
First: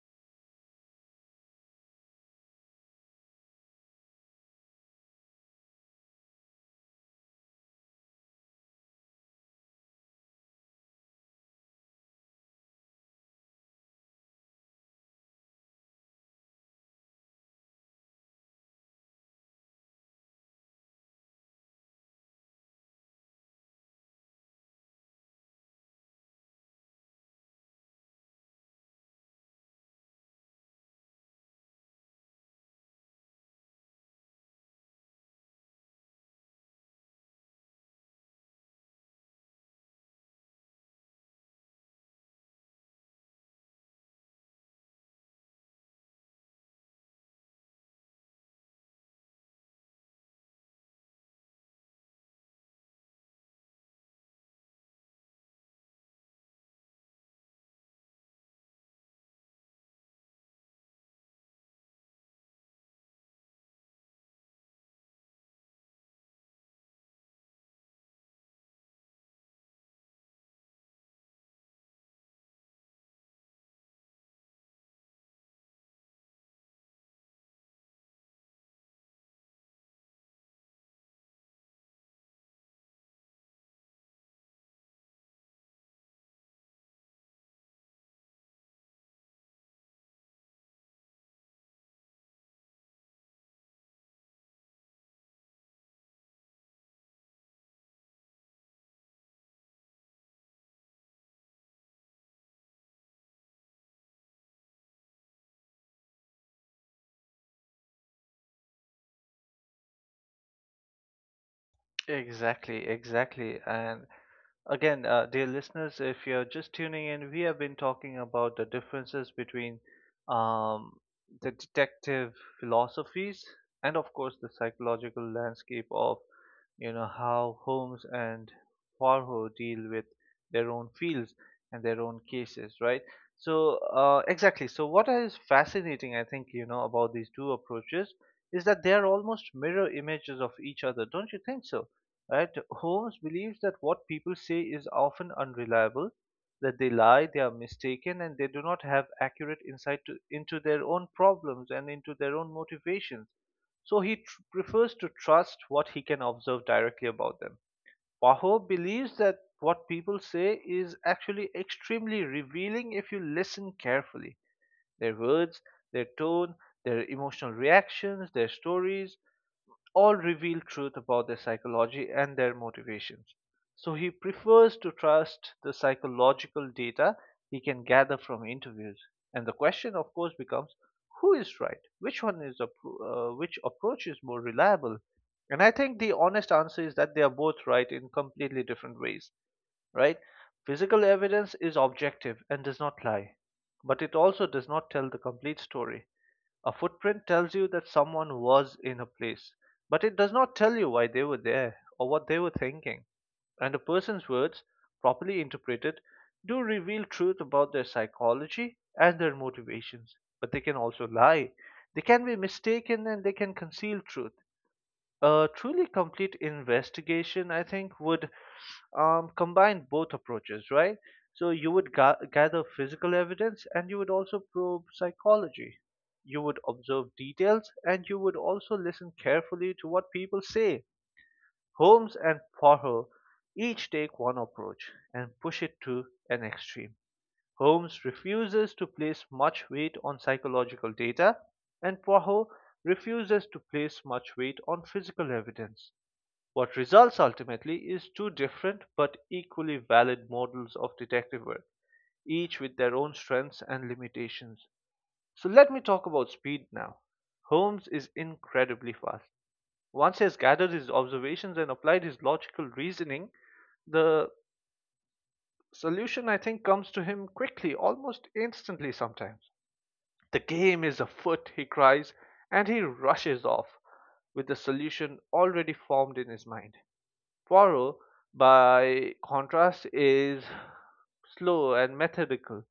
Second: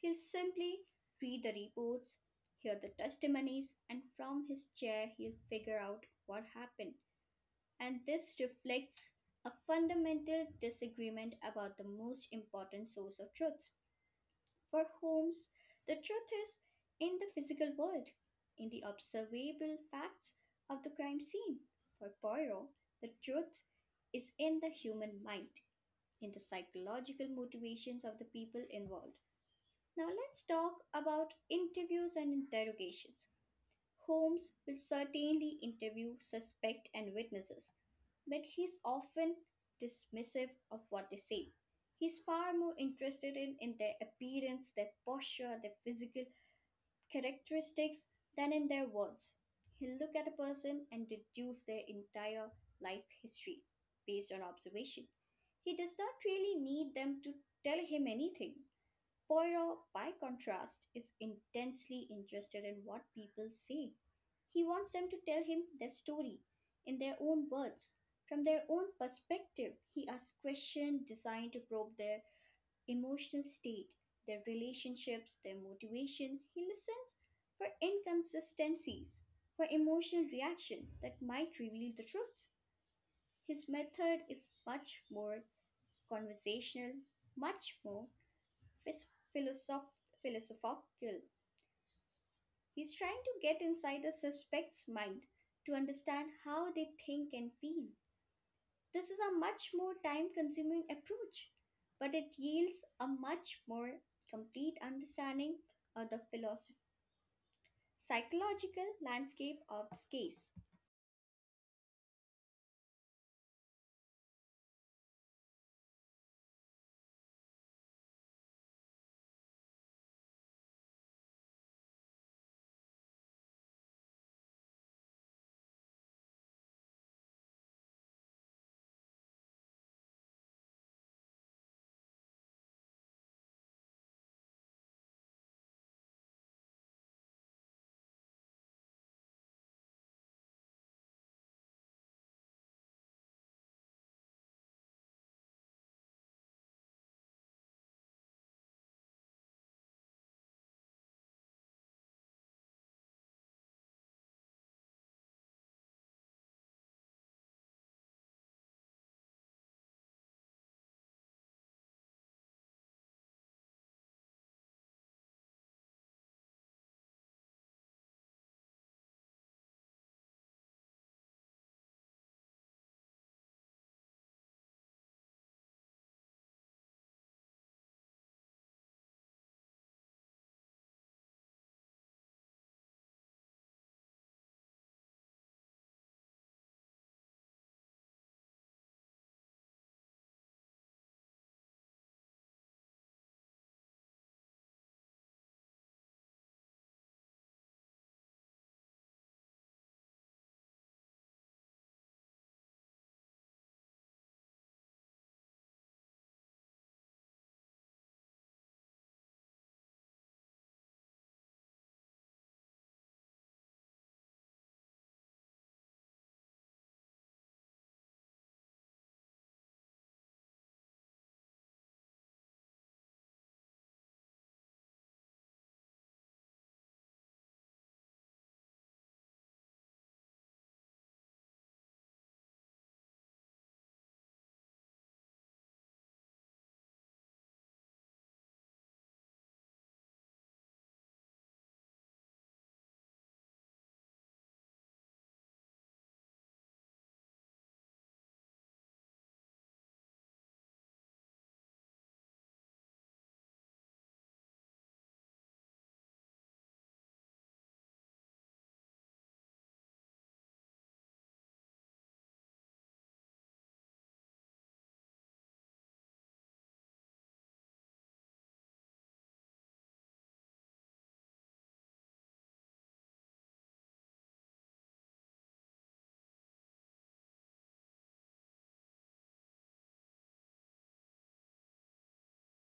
S2: He'll simply read the reports, hear the testimonies, and from his chair he'll figure out what happened. And this reflects a fundamental disagreement about the most important source of truth. For Holmes, the truth is in the physical world, in the observable facts of the crime scene. For Poirot, the truth is in the human mind, in the psychological motivations of the people involved. Now let's talk about interviews and interrogations. Holmes will certainly interview suspect and witnesses, but he's often dismissive of what they say. He's far more interested in their appearance, their posture, their physical characteristics than in their words. He'll look at a person and deduce their entire life history based on observation. He does not really need them to tell him anything. Poirot, by contrast, is intensely interested in what people say. He wants them to tell him their story in their own words. From their own perspective, he asks questions designed to probe their emotional state, their relationships, their motivation. He listens for inconsistencies, for emotional reaction that might reveal the truth. His method is much more conversational, much more phis- philosoph- philosophical. He's trying to get inside the suspect's mind to understand how they think and feel. This is a much more time consuming approach, but it yields a much more complete understanding of the psychological landscape of this case.
S1: Exactly, exactly. And again, dear listeners, if you're just tuning in, we have been talking about the differences between, um, the detective philosophies and, of course, the psychological landscape of, you know, how Holmes and Poirot deal with their own fields and their own cases, right? So exactly. So what is fascinating, I think, you know, about these two approaches is that they are almost mirror images of each other. Don't you think so? Right? Holmes believes that what people say is often unreliable, that they lie, they are mistaken, and they do not have accurate insight into their own problems and into their own motivations. So he prefers to trust what he can observe directly about them. Paho believes that what people say is actually extremely revealing if you listen carefully. Their words, their tone, their emotional reactions, their stories, all reveal truth about their psychology and their motivations. So he prefers to trust the psychological data he can gather from interviews. And the question, of course, becomes, who is right? Which approach is more reliable? And I think the honest answer is that they are both right in completely different ways, right? Physical evidence is objective and does not lie, but it also does not tell the complete story. A footprint tells you that someone was in a place, but it does not tell you why they were there or what they were thinking. And a person's words, properly interpreted, do reveal truth about their psychology and their motivations, but they can also lie. They can be mistaken and they can conceal truth. A truly complete investigation, I think, would, combine both approaches, right? So you would gather physical evidence and you would also probe psychology. You would observe details and you would also listen carefully to what people say. Holmes and Poirot each take one approach and push it to an extreme. Holmes refuses to place much weight on psychological data, and Poirot refuses to place much weight on physical evidence. What results ultimately is two different but equally valid models of detective work, each with their own strengths and limitations. So let me talk about speed now. Holmes is incredibly fast. Once he has gathered his observations and applied his logical reasoning, the solution, I think, comes to him quickly, almost instantly sometimes. The game is afoot, he cries, and he rushes off with the solution already formed in his mind. Poirot, by contrast, is slow and methodical.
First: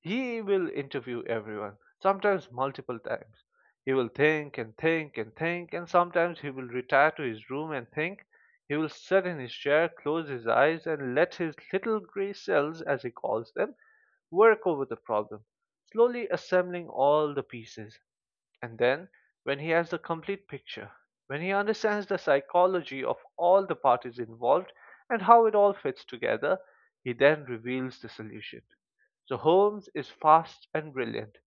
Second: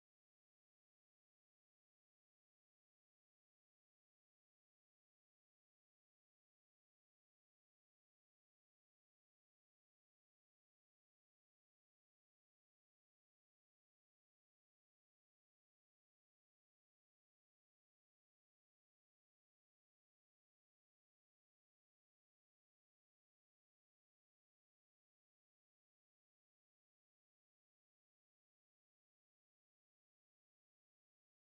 S1: He will interview everyone, sometimes multiple times. He will think and think and think, and sometimes he will retire to his room and think. He will sit in his chair, close his eyes, and let his little gray cells, as he calls them, work over the problem, slowly assembling all the pieces. And then, when he has the complete picture, when he understands the psychology of all the parties involved and how it all fits together, he then reveals the solution. So Holmes is fast and brilliant.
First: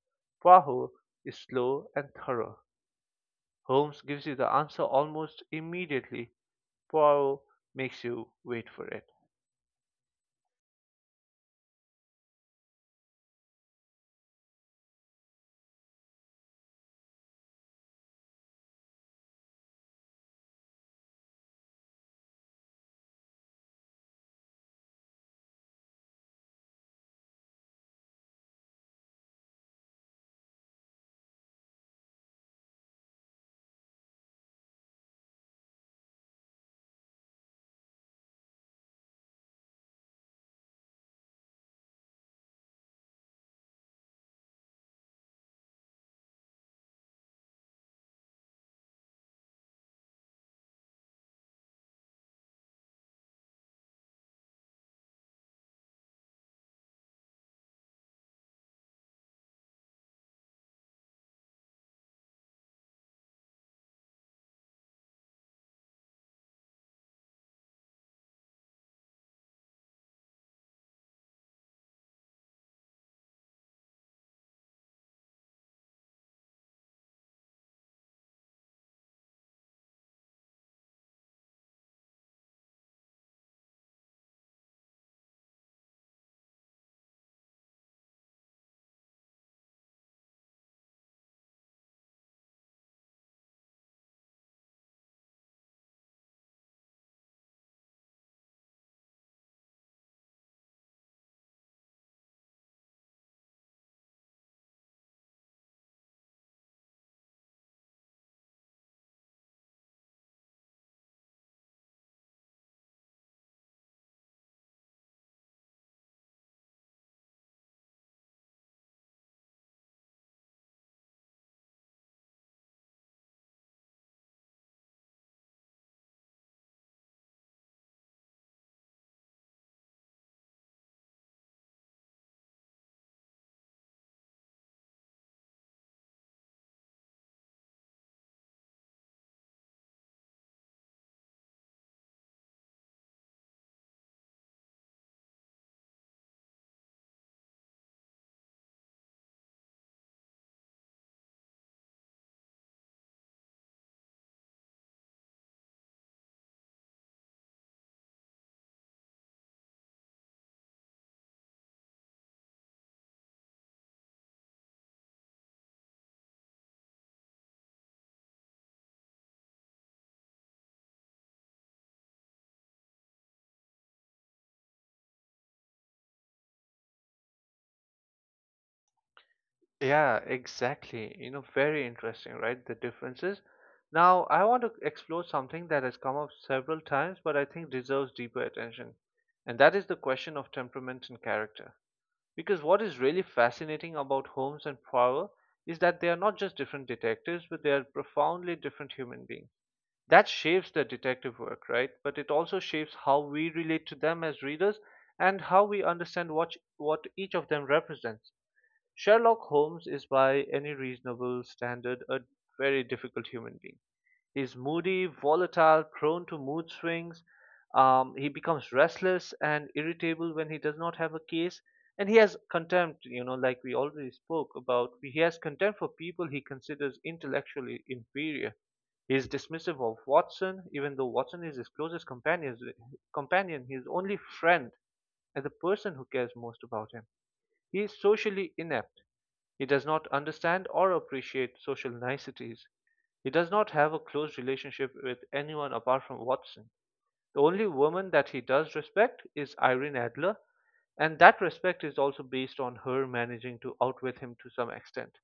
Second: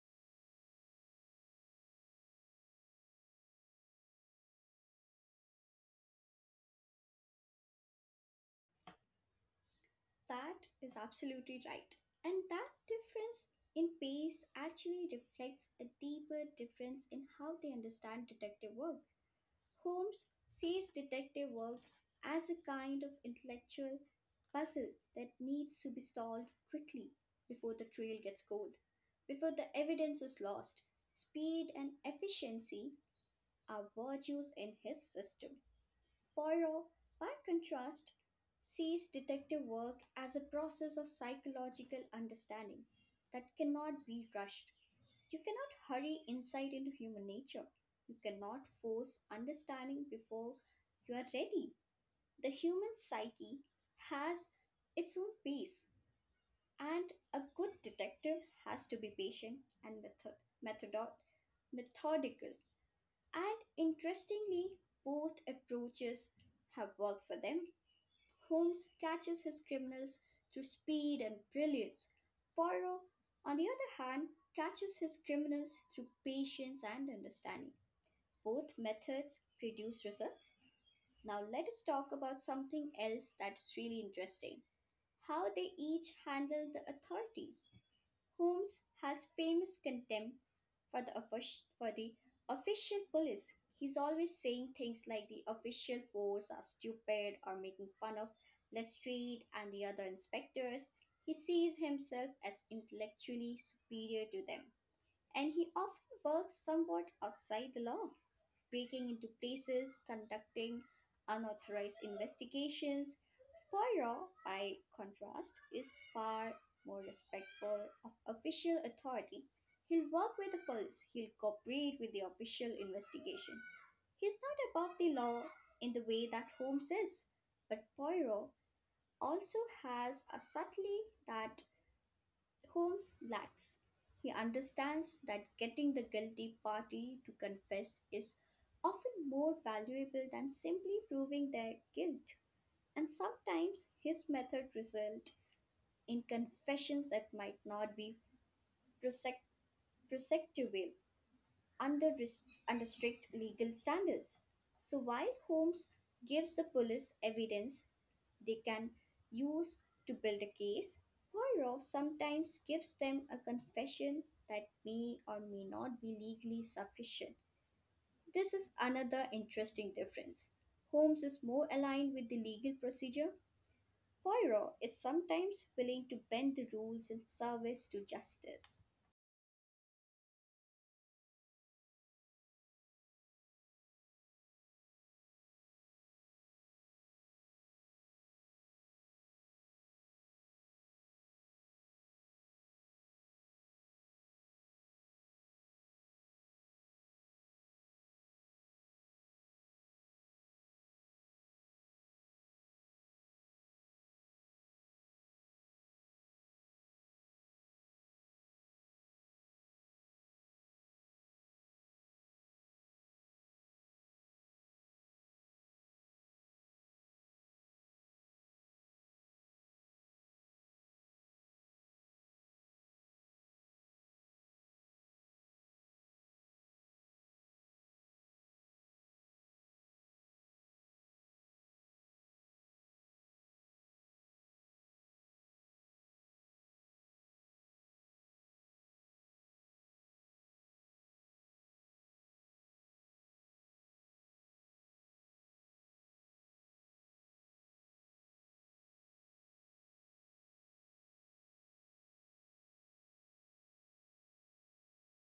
S1: Poirot is slow and thorough. Holmes gives you the answer almost immediately. Poirot makes you wait for it.
S2: That is absolutely right. And that difference in pace actually reflects a deeper difference in how they understand detective work. Holmes sees detective work as a kind of intellectual puzzle that needs to be solved quickly before the trail gets cold, before the evidence is lost. Speed and efficiency are virtues in his system. Poirot, by contrast, sees detective work as a process of psychological understanding that cannot be rushed. You cannot hurry insight into human nature. You cannot force understanding before you are ready. The human psyche has its own pace, and a good detective has to be patient and methodod, methodical. And interestingly, both approaches have worked for them. Holmes catches his criminals through speed and brilliance. Poirot, on the other hand, catches his criminals through patience and understanding. Both methods produce results. Now, let us talk about something else that's really interesting: how they each handle the authorities. Holmes has famous contempt for the official police. He's always saying things like the official force are stupid, or making fun of Lestrade and the other inspectors. He sees himself as intellectually superior to them, and he often works somewhat outside the law, breaking into places, conducting unauthorized investigations. Poirot, by contrast, is far more respectful of official authority. He'll work with the police, he'll cooperate with the official investigation. He's not above the law in the way that Holmes is, but Poirot also has a subtlety that Holmes lacks. He understands that getting the guilty party to confess is often more valuable than simply proving their guilt, and sometimes his method result in confessions that might not be prosec- prosecutable under, res- under strict legal standards. So while Holmes gives the police evidence they can use to build a case, Poirot sometimes gives them a confession that may or may not be legally sufficient. This is another interesting difference. Holmes is more aligned with the legal procedure. Poirot is sometimes willing to bend the rules in service to justice.
S1: Yeah, exactly. You know, very interesting, right? The differences. Now, I want to explore something that has come up several times, but I think deserves deeper attention. And that is the question of temperament and character. Because what is really fascinating about Holmes and Poirot is that they are not just different detectives, but they are profoundly different human beings. That shapes their detective work, right? But it also shapes how we relate to them as readers and how we understand what each of them represents. Sherlock Holmes is by any reasonable standard a very difficult human being. He's moody, volatile, prone to mood swings. He becomes restless and irritable when he does not have a case. And he has contempt, you know, like we already spoke about. He has contempt for people he considers intellectually inferior. He is dismissive of Watson, even though Watson is his closest companion, his only friend, and the person who cares most about him. He is socially inept. He does not understand or appreciate social niceties. He does not have a close relationship with anyone apart from Watson. The only woman that he does respect is Irene Adler, and that respect is also based on her managing to outwit him to some extent,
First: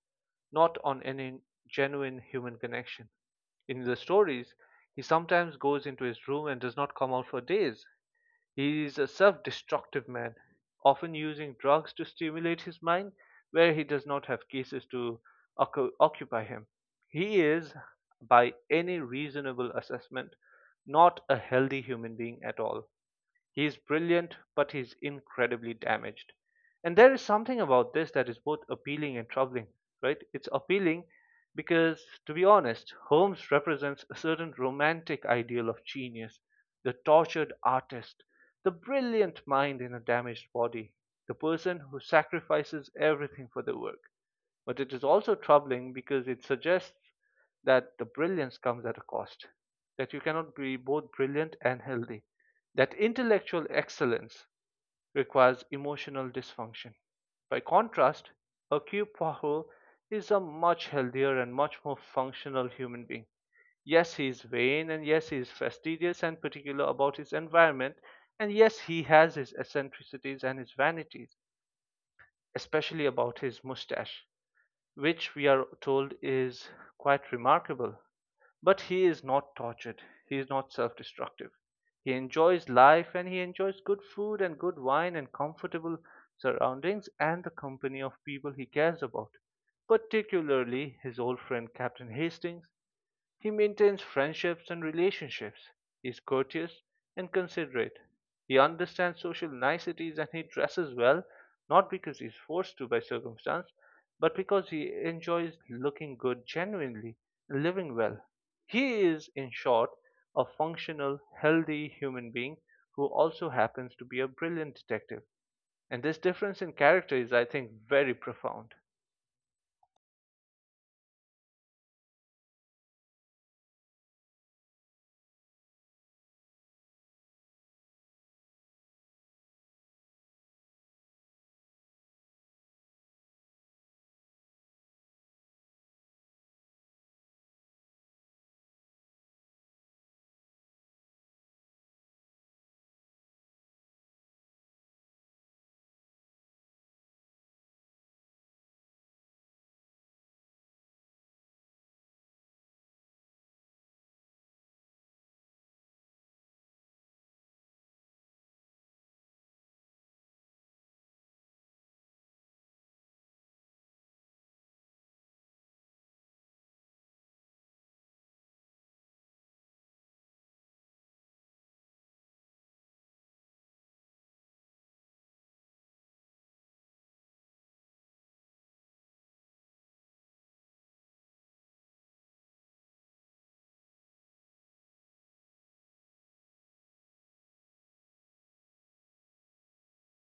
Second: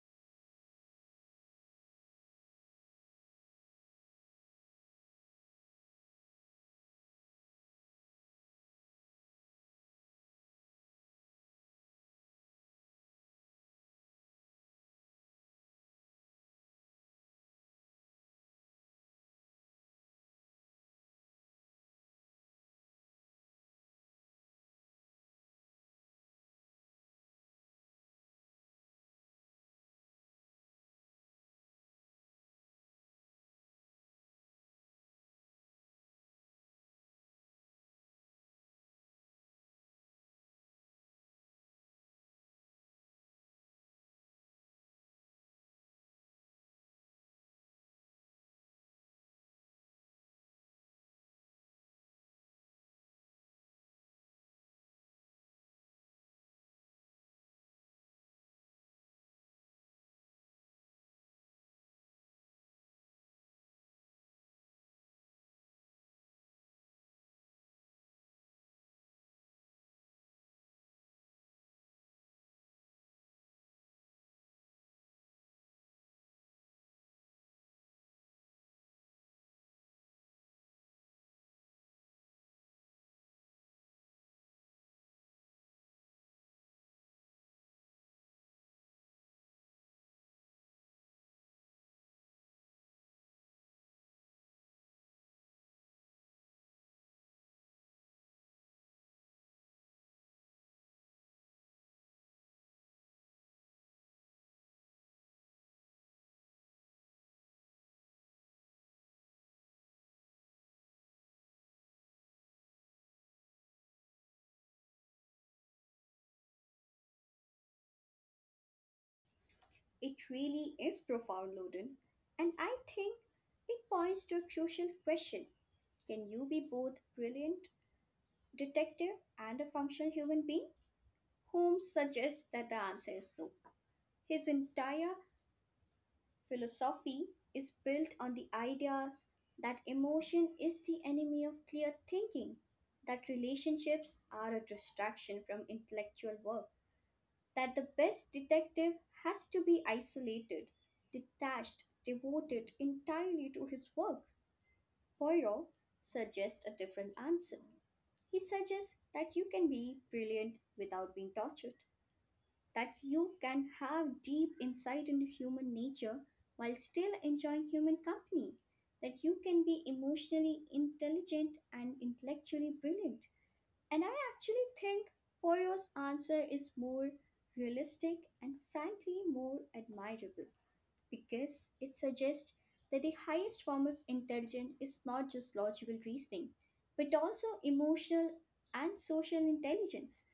S1: not on any genuine human connection. In the stories, he sometimes goes into his room and does not come out for days. He is a self destructive man, often using drugs to stimulate his mind where he does not have cases to occupy him. He is, by any reasonable assessment, not a healthy human being at all. He is brilliant, but he's incredibly damaged. And there is something about this that is both appealing and troubling, right? It's appealing because, to be honest, Holmes represents a certain romantic ideal of genius, the tortured artist, the brilliant mind in a damaged body, the person who sacrifices everything for the work. But it is also troubling because it suggests that the brilliance comes at a cost, that you cannot be both brilliant and healthy, that intellectual excellence requires emotional dysfunction. By contrast, Hercule Poirot is a much healthier and much more functional human being. Yes, he is vain, and yes, he is fastidious and particular about his environment, and yes, he has his eccentricities and his vanities, especially about his mustache, which we are told is quite remarkable but he is not tortured. He is not self destructive. He enjoys life and he enjoys good food and good wine and comfortable surroundings and the company of people he cares about, particularly his old friend Captain Hastings he maintains friendships and relationships. He is courteous and considerate. He understands social niceties and he dresses well, not because he is forced to by circumstance, but because he enjoys looking good genuinely and living well. He is, in short, a functional, healthy human being who also happens to be a brilliant detective. And this difference in character is, I think, very profound.
S2: It really is profound, Loden, and I think it points to a crucial question. Can you be both brilliant detective and a functional human being? Holmes suggests that the answer is no. His entire philosophy is built on the ideas that emotion is the enemy of clear thinking, that relationships are a distraction from intellectual work, that the best detective has to be isolated, detached, devoted entirely to his work. Poirot suggests a different answer. He suggests that you can be brilliant without being tortured, that you can have deep insight into human nature while still enjoying human company, that you can be emotionally intelligent and intellectually brilliant. And I actually think Poirot's answer is more realistic and frankly more admirable, because it suggests that the highest form of intelligence is not just logical reasoning but also emotional and social intelligence.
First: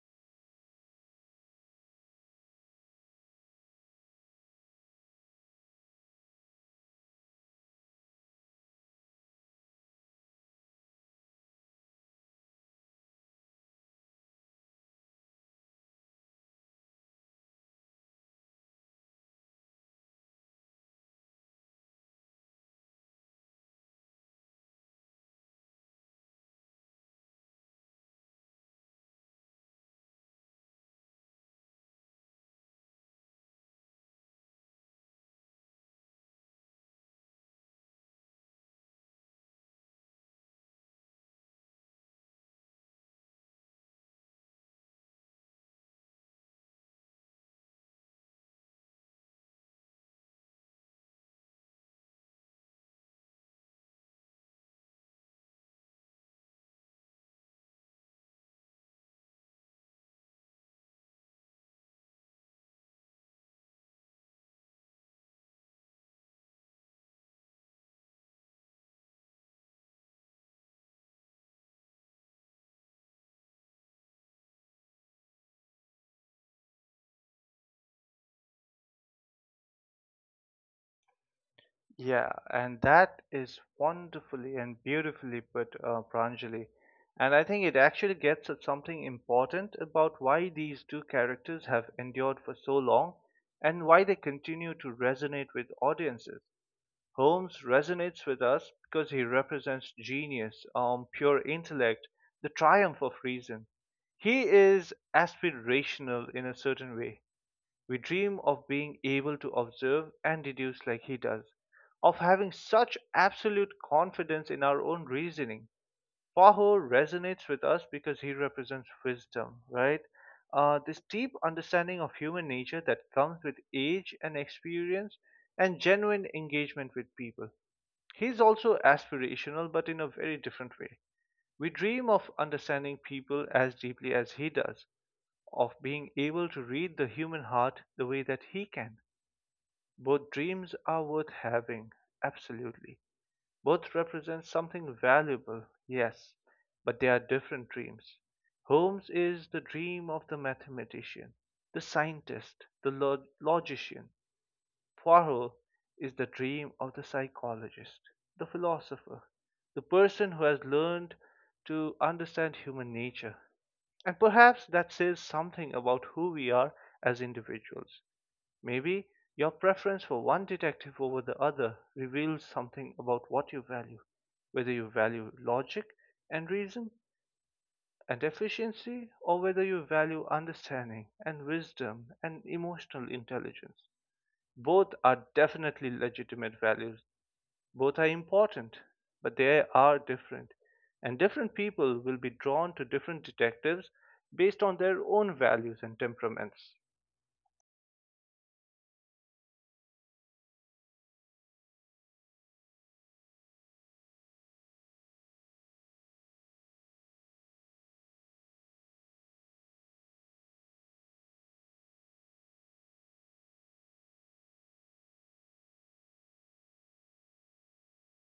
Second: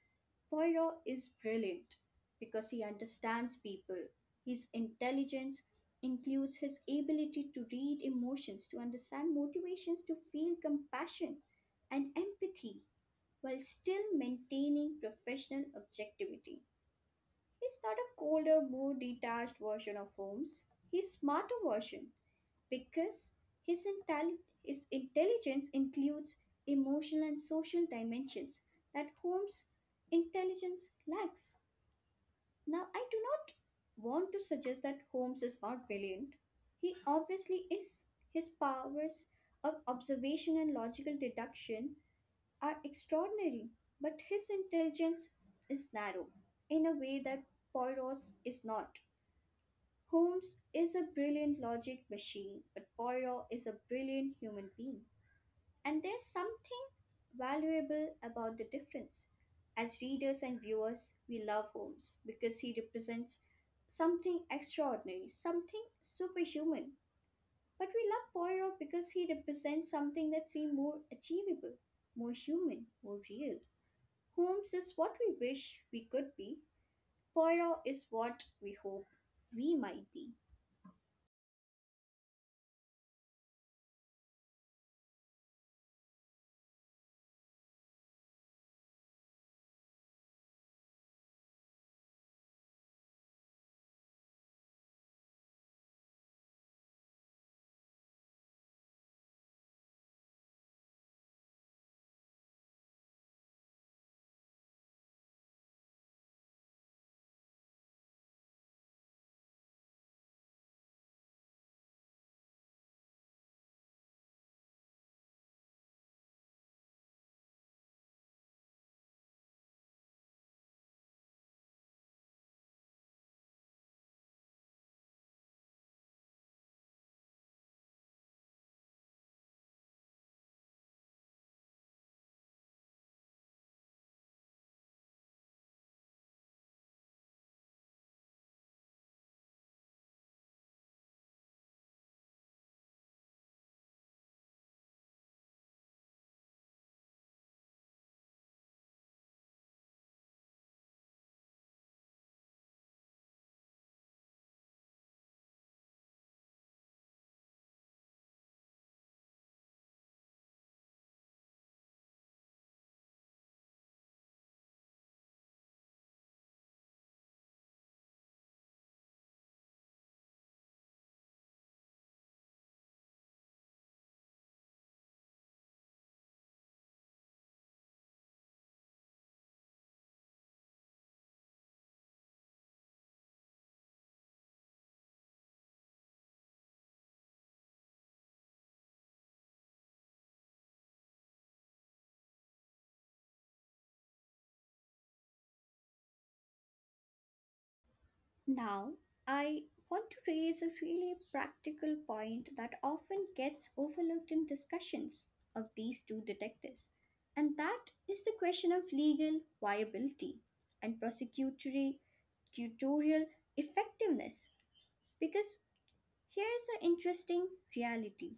S2: Poirot is brilliant because he understands people. His intelligence includes his ability to read emotions, to understand motivations, to feel compassion and empathy while still maintaining professional objectivity. He's not a colder, more detached version of Holmes. He's smarter version because his intelligence includes emotional and social dimensions that Holmes' intelligence lacks. Now, I do not want to suggest that Holmes is not brilliant. He obviously is. His powers of observation and logical deduction are extraordinary, but his intelligence is narrow in a way that Poirot's is not. Holmes is a brilliant logic machine, but Poirot is a brilliant human being. And there's something valuable about the difference. As readers and viewers, we love Holmes because he represents something extraordinary, something superhuman. But we love Poirot because he represents something that seems more achievable, more human, more real. Holmes is what we wish we could be. Poirot is what we hope we might be.
S1: Yeah, and that is wonderfully and beautifully put, Pranjali. And I think it actually gets at something important about why these two characters have endured for so long and why they continue to resonate with audiences. Holmes resonates with us because he represents genius, pure intellect, the triumph of reason. He is aspirational in a certain way. We dream of being able to observe and deduce like he does, of having such absolute confidence in our own reasoning. Faho resonates with us because he represents wisdom, right? This deep understanding of human nature that comes with age and experience and genuine engagement with people. He's also aspirational, but in a very different way. We dream of understanding people as deeply as he does, of being able to read the human heart the way that he can. Both dreams are worth having, absolutely. Both represent something valuable, yes, but they are different dreams. Holmes is the dream of the mathematician, the scientist, the logician. Poirot is the dream of the psychologist, the philosopher, the person who has learned to understand human nature. And perhaps that says something about who we are as individuals. Maybe your preference for one detective over the other reveals something about what you value, whether you value logic and reason and efficiency or whether you value understanding and wisdom and emotional intelligence. Both are definitely legitimate values. Both are important, but they are different. And different people will be drawn to different detectives based on their own values and temperaments.
S2: Now, I want to raise a really practical point that often gets overlooked in discussions of these two detectives, and that is the question of legal viability and prosecutory tutorial effectiveness, because here's an interesting reality.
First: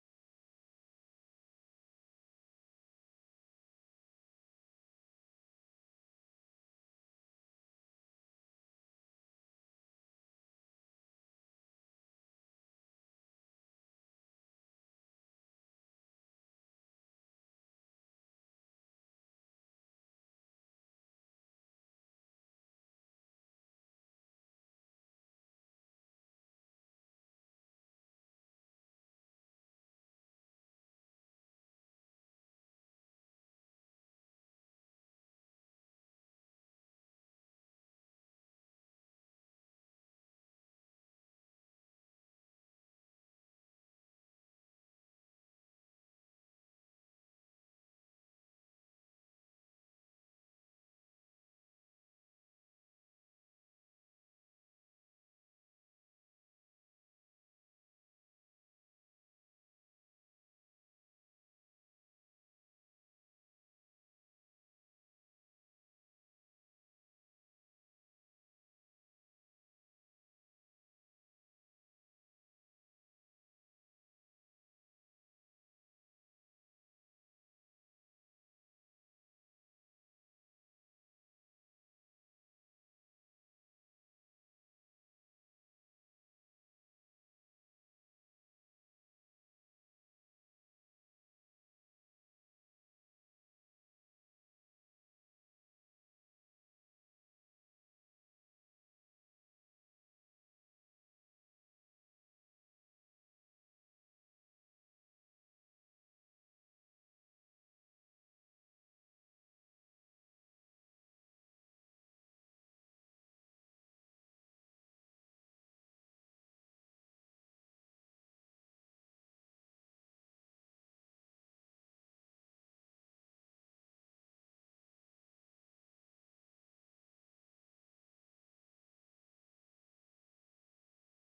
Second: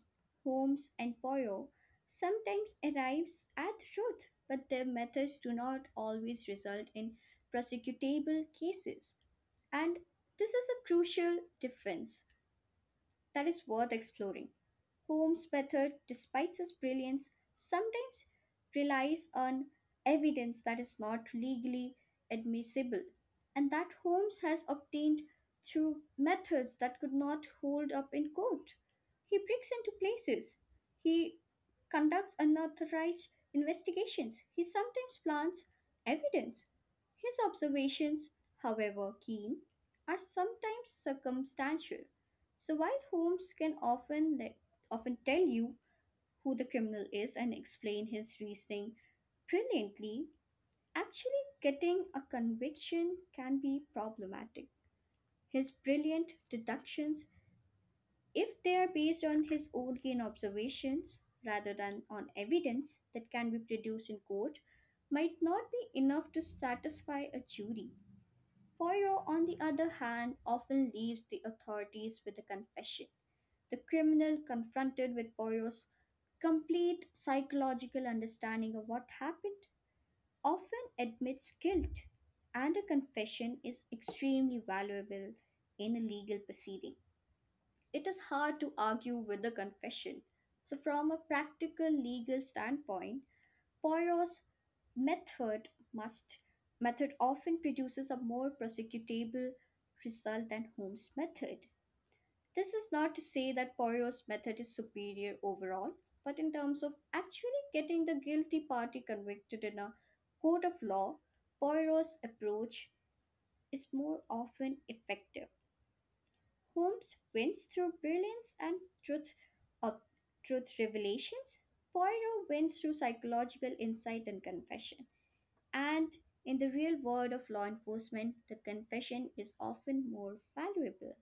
S2: Holmes and Poirot sometimes arrives at truth, but their methods do not always result in prosecutable cases. And this is a crucial difference that is worth exploring. Holmes' method, despite its brilliance, sometimes relies on evidence that is not legally admissible and that Holmes has obtained through methods that could not hold up in court. He breaks into places. He conducts unauthorized investigations. He sometimes plants evidence. His observations, however keen, are sometimes circumstantial. So while Holmes can often tell you who the criminal is and explain his reasoning brilliantly, actually getting a conviction can be problematic. His brilliant deductions, if they are based on his own keen observations rather than on evidence that can be produced in court, might not be enough to satisfy a jury. Poirot, on the other hand, often leaves the authorities with a confession. The criminal confronted with Poirot's complete psychological understanding of what happened often admits guilt, and a confession is extremely valuable in a legal proceeding. It is hard to argue with a confession. So, from a practical legal standpoint, Poirot's method must method often produces a more prosecutable result than Holmes' method. This is not to say that Poirot's method is superior overall, but in terms of actually getting the guilty party convicted in a court of law, Poirot's approach is more often effective. Holmes wins through brilliance and truth of truth revelations. Poirot wins through psychological insight and confession. And in the real world of law enforcement, the confession is often more valuable.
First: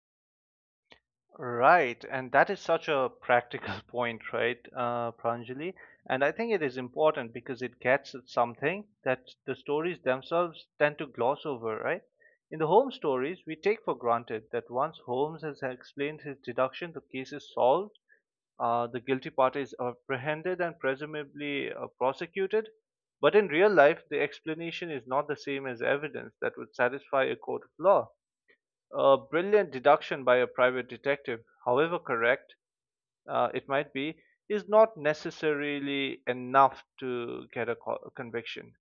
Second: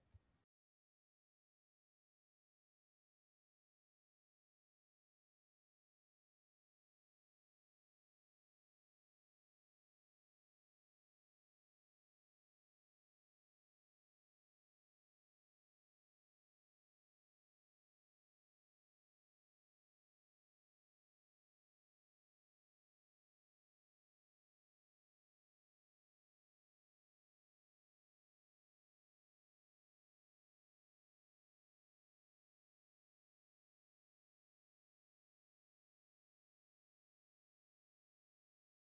S1: Right, and that is such a practical point, right, Pranjali? And I think it is important because it gets at something that the stories themselves tend to gloss over, right? In the Holmes stories, we take for granted that once Holmes has explained his deduction, the case is solved, the guilty party is apprehended and presumably prosecuted. But in real life, the explanation is not the same as evidence that would satisfy a court of law a brilliant deduction by a private detective, however correct it might be, is not necessarily enough to get a conviction.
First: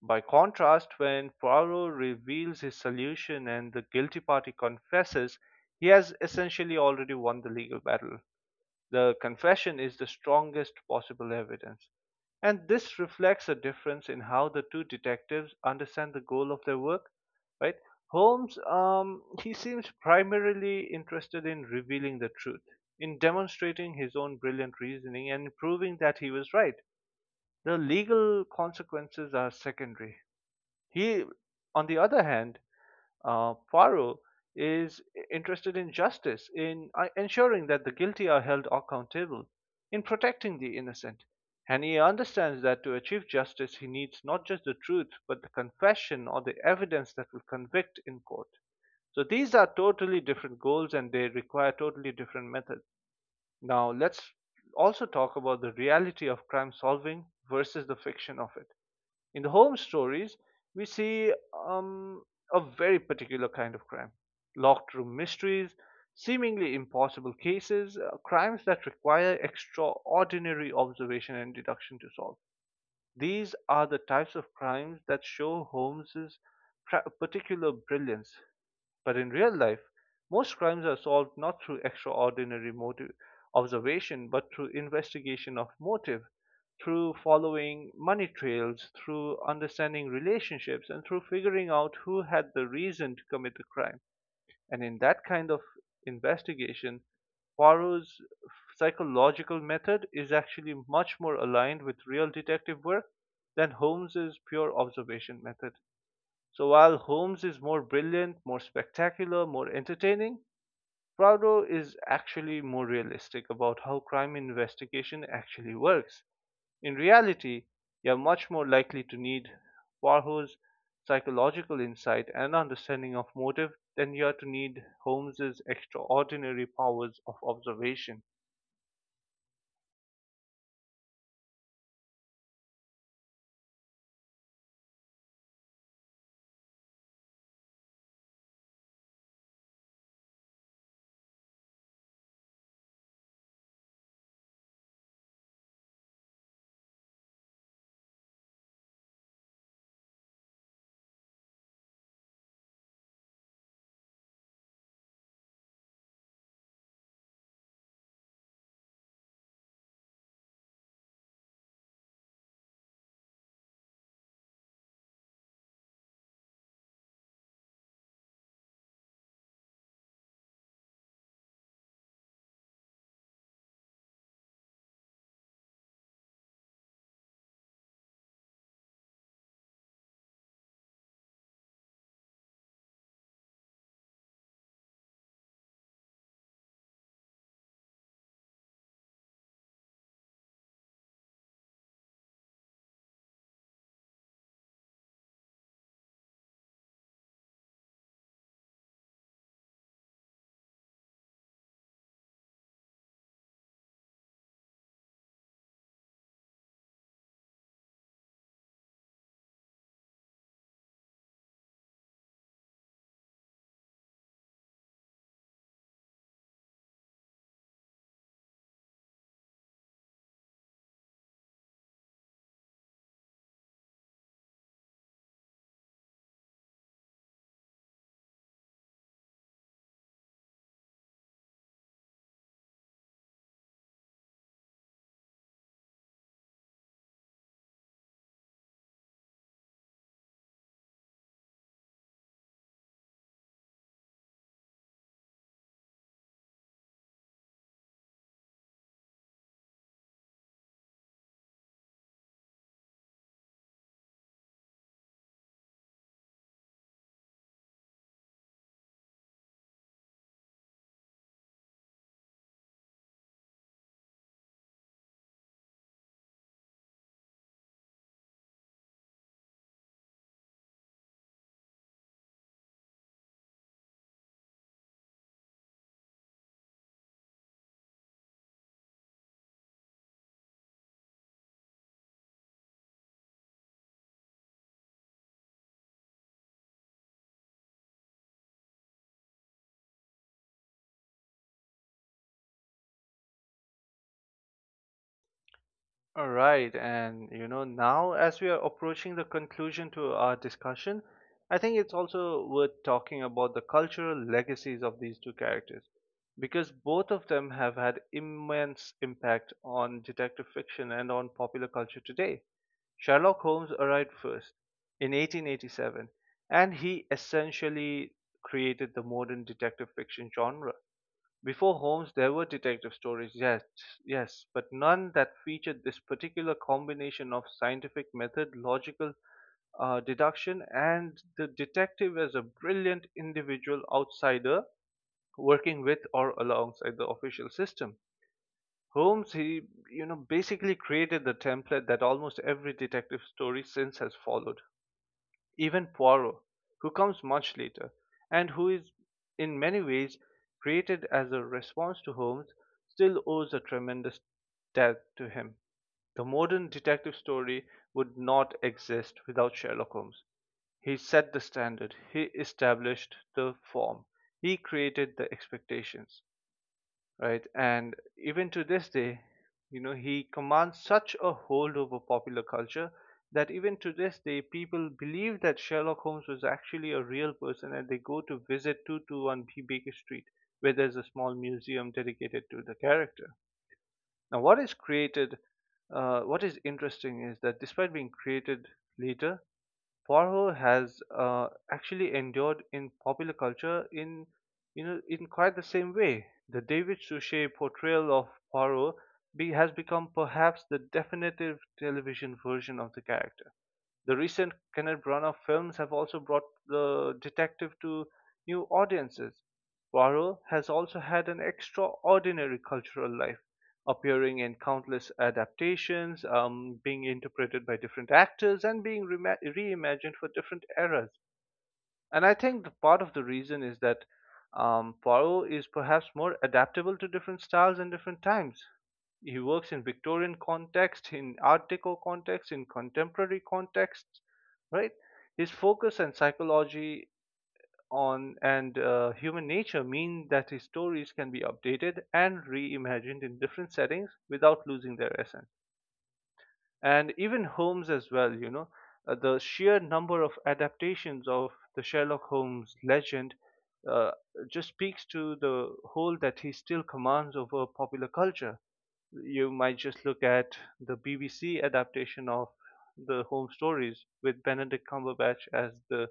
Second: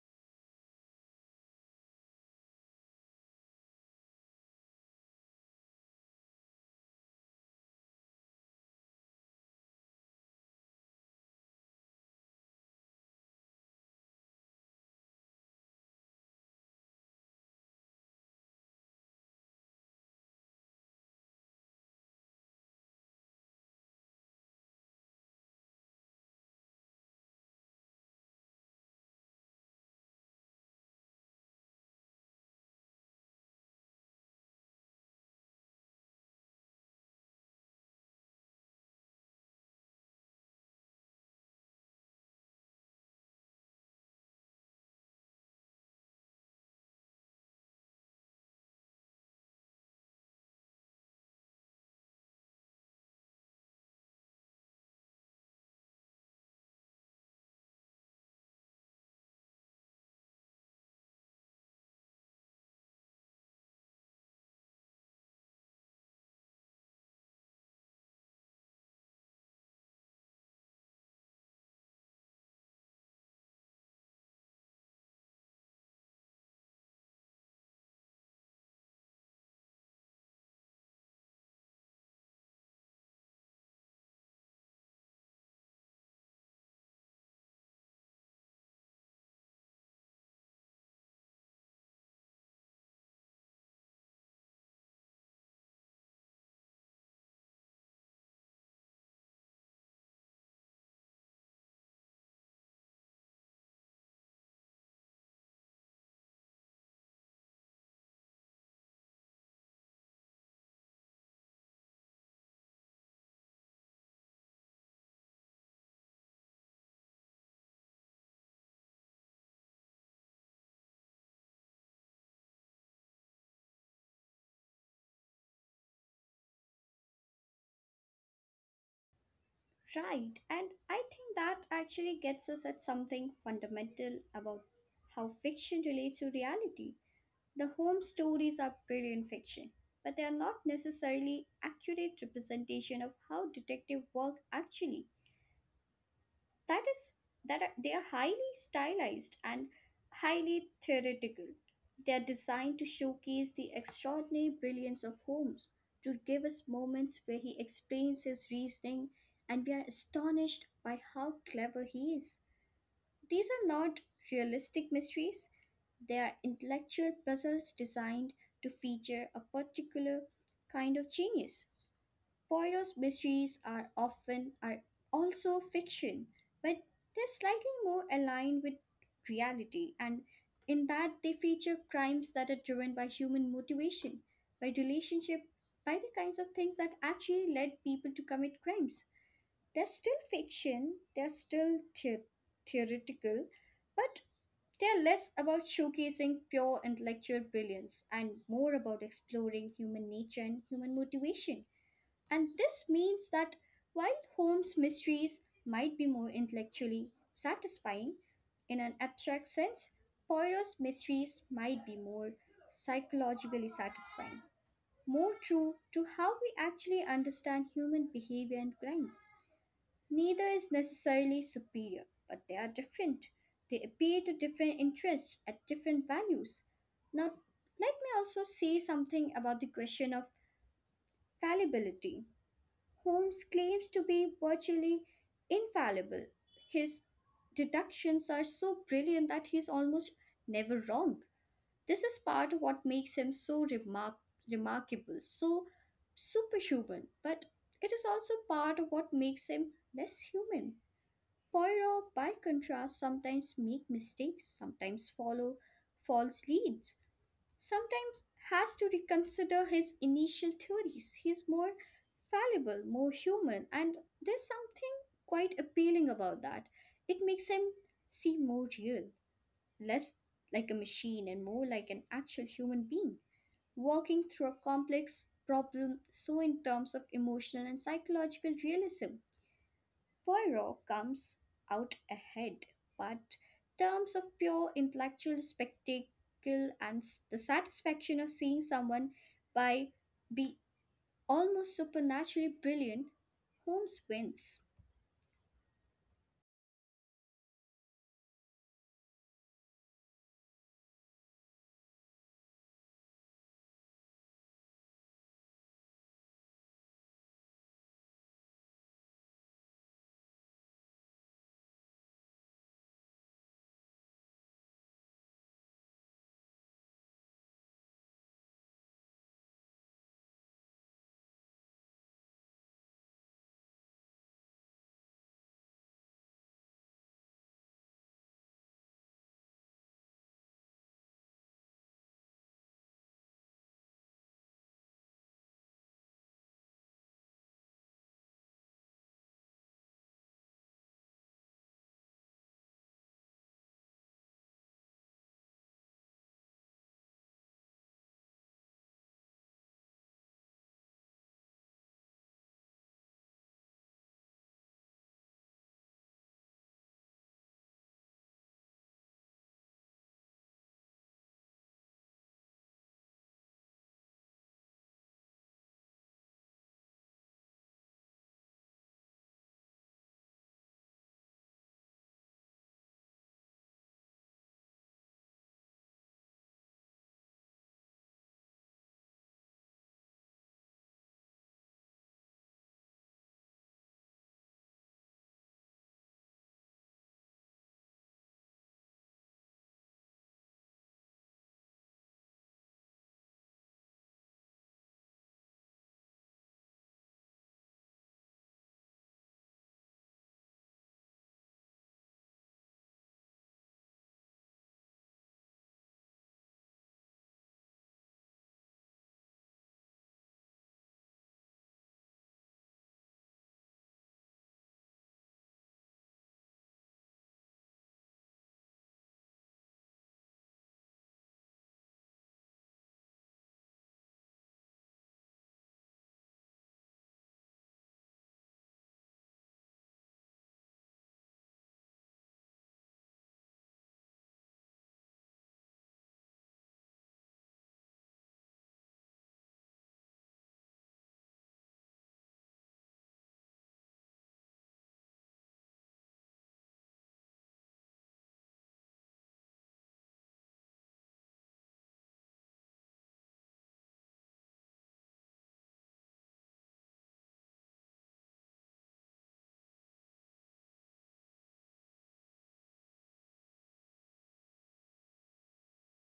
S1: By contrast, when Poirot reveals his solution and the guilty party confesses, he has essentially already won the legal battle. The confession is the strongest possible evidence, and this reflects a difference in how the two detectives understand the goal of their work, right? Holmes, he seems primarily interested in revealing the truth, in demonstrating his own brilliant reasoning and proving that he was right. The legal consequences are secondary. He, on the other hand, Poirot is interested in justice, in ensuring that the guilty are held accountable, in protecting the innocent. And he understands that to achieve justice, he needs not just the truth, but the confession or the evidence that will convict in court. So these are totally different goals and they require totally different methods. Now, let's also talk about the reality of crime solving versus the fiction of it. In the home stories, we see um, a very particular kind of crime locked room mysteries, seemingly impossible cases, crimes that require extraordinary observation and deduction to solve. These are the types of crimes that show Holmes's particular brilliance but in real life, most crimes are solved not through extraordinary motive observation, but through investigation of motive, through following money trails, through understanding relationships, and through figuring out who had the reason to commit the crime. And in that kind of investigation, Poirot's psychological method is actually much more aligned with real detective work than Holmes's pure observation method. So while Holmes is more brilliant, more spectacular, more entertaining, Prado is actually more realistic about how crime investigation actually works. In reality, you're much more likely to need Warhol's psychological insight and understanding of motive than you are to need Holmes's extraordinary powers of observation.
S2: Right, and I think that actually gets us at something fundamental about how fiction relates to reality. The home stories are brilliant fiction, but they are not necessarily accurate representation of how detective work actually that is that are, they are highly stylized and highly theoretical. They are designed to showcase the extraordinary brilliance of Holmes, to give us moments where he explains his reasoning and we are astonished by how clever he is. These are not realistic mysteries, they are intellectual puzzles designed to feature a particular kind of genius. Poirot's mysteries are also fiction, but they're slightly more aligned with reality, and in that they feature crimes that are driven by human motivation, by relationship, by the kinds of things that actually led people to commit crimes. They're still fiction, they're still theoretical, but they're less about showcasing pure intellectual brilliance and more about exploring human nature and human motivation. And this means that while Holmes' mysteries might be more intellectually satisfying, in an abstract sense, Poirot's mysteries might be more psychologically satisfying, more true to how we actually understand human behavior and crime. Neither is necessarily superior, but they are different. They appeal to different interests at different values. Now, let me also say something about the question of fallibility. Holmes claims to be virtually infallible. His deductions are so brilliant that he's almost never wrong. This is part of what makes him so remarkable, so superhuman, but it is also part of what makes him less human. Poirot, by contrast, sometimes make mistakes, sometimes follow false leads, sometimes has to reconsider his initial theories. He's more fallible, more human, and there's something quite appealing about that. It makes him seem more real, less like a machine and more like an actual human being, walking through a complex problem. So in terms of emotional and psychological realism, Poirot comes out ahead, but terms of pure intellectual spectacle and the satisfaction of seeing someone by be almost supernaturally brilliant, Holmes wins.
S1: All right, and you know, now as we are approaching the conclusion to our discussion, I think it's also worth talking about the cultural legacies of these two characters because both of them have had immense impact on detective fiction and on popular culture today. Sherlock Holmes arrived first in 1887, and he essentially created the modern detective fiction genre before Holmes there were detective stories, yes, but none that featured this particular combination of scientific method, logical deduction, and the detective as a brilliant individual outsider working with or alongside the official system. Holmes, you know, basically created the template that almost every detective story since has followed. Even Poirot, who comes much later, and who is in many ways created as a response to Holmes, still owes a tremendous debt to him. The modern detective story would not exist without Sherlock Holmes. He set the standard, he established the form, he created the expectations right? And even to this day, you know, he commands such a hold over popular culture that even to this day, people believe that Sherlock Holmes was actually a real person and they go to visit 221B Baker Street, where there's a small museum dedicated to the character. Now, what is interesting is that despite being created later, Poirot has actually endured in popular culture in you know in quite the same way. The David Suchet portrayal of Poirot has become perhaps the definitive television version of the character. The recent Kenneth Branagh films have also brought the detective to new audiences. Poirot has also had an extraordinary cultural life, appearing in countless adaptations, being interpreted by different actors, and being rema reimagined for different eras. And I think the part of the reason is that Poirot is perhaps more adaptable to different styles and different times. He works in Victorian context, in Art Deco context, in contemporary context, right? His focus and psychology on and human nature mean that his stories can be updated and reimagined in different settings without losing their essence and even Holmes as well. You know, the sheer number of adaptations of the Sherlock Holmes legend uh, just speaks to the hold that he still commands over popular culture. You might just look at the BBC adaptation of the Holmes stories with Benedict Cumberbatch as the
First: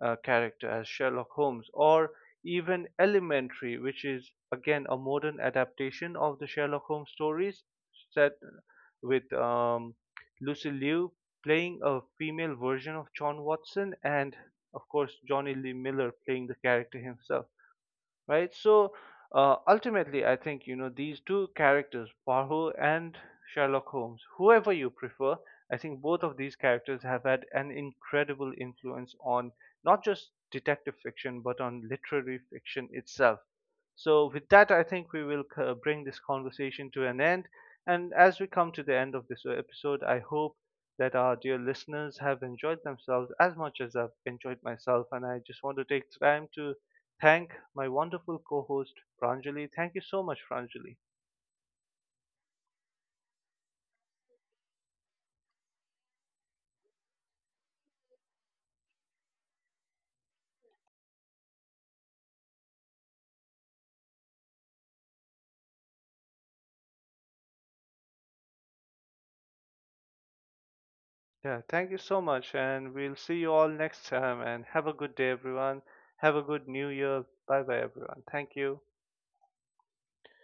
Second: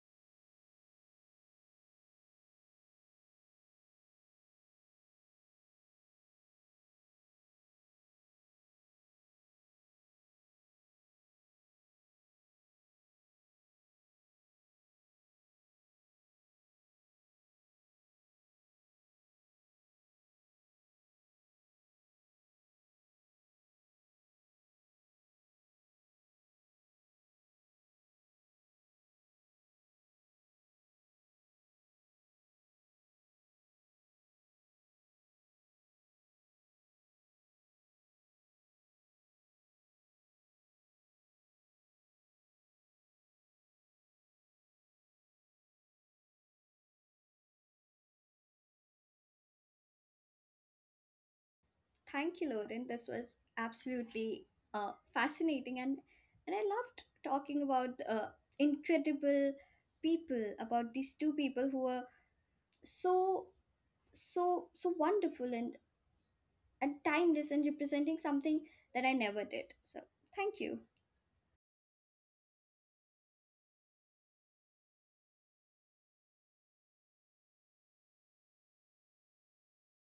S1: character as Sherlock Holmes, or even Elementary, which is again a modern adaptation of the Sherlock Holmes stories, set with Lucy Liu playing a female version of John Watson, and of course Johnny Lee Miller playing the character himself right? So ultimately, I think you know these two characters, Poirot and Sherlock Holmes, whoever you prefer, I think both of these characters have had an incredible influence on not just detective fiction but on literary fiction itself. So with that, I think we will bring this conversation to an end. And as we come to the end of this episode, I hope that our dear listeners have enjoyed themselves as much as I've enjoyed myself. And I just want to take time to thank my wonderful co-host Pranjali. Thank you so much, Pranjali.
S2: Thank you, Loden. This was absolutely fascinating, and I loved talking about incredible people, about these two people who are so so wonderful in and timeless and representing something that I never did. So, thank you.
S1: Yeah, thank you so much, and we'll see you all next time. And have a good day, everyone. Have a good new year. Bye bye, everyone. Thank you.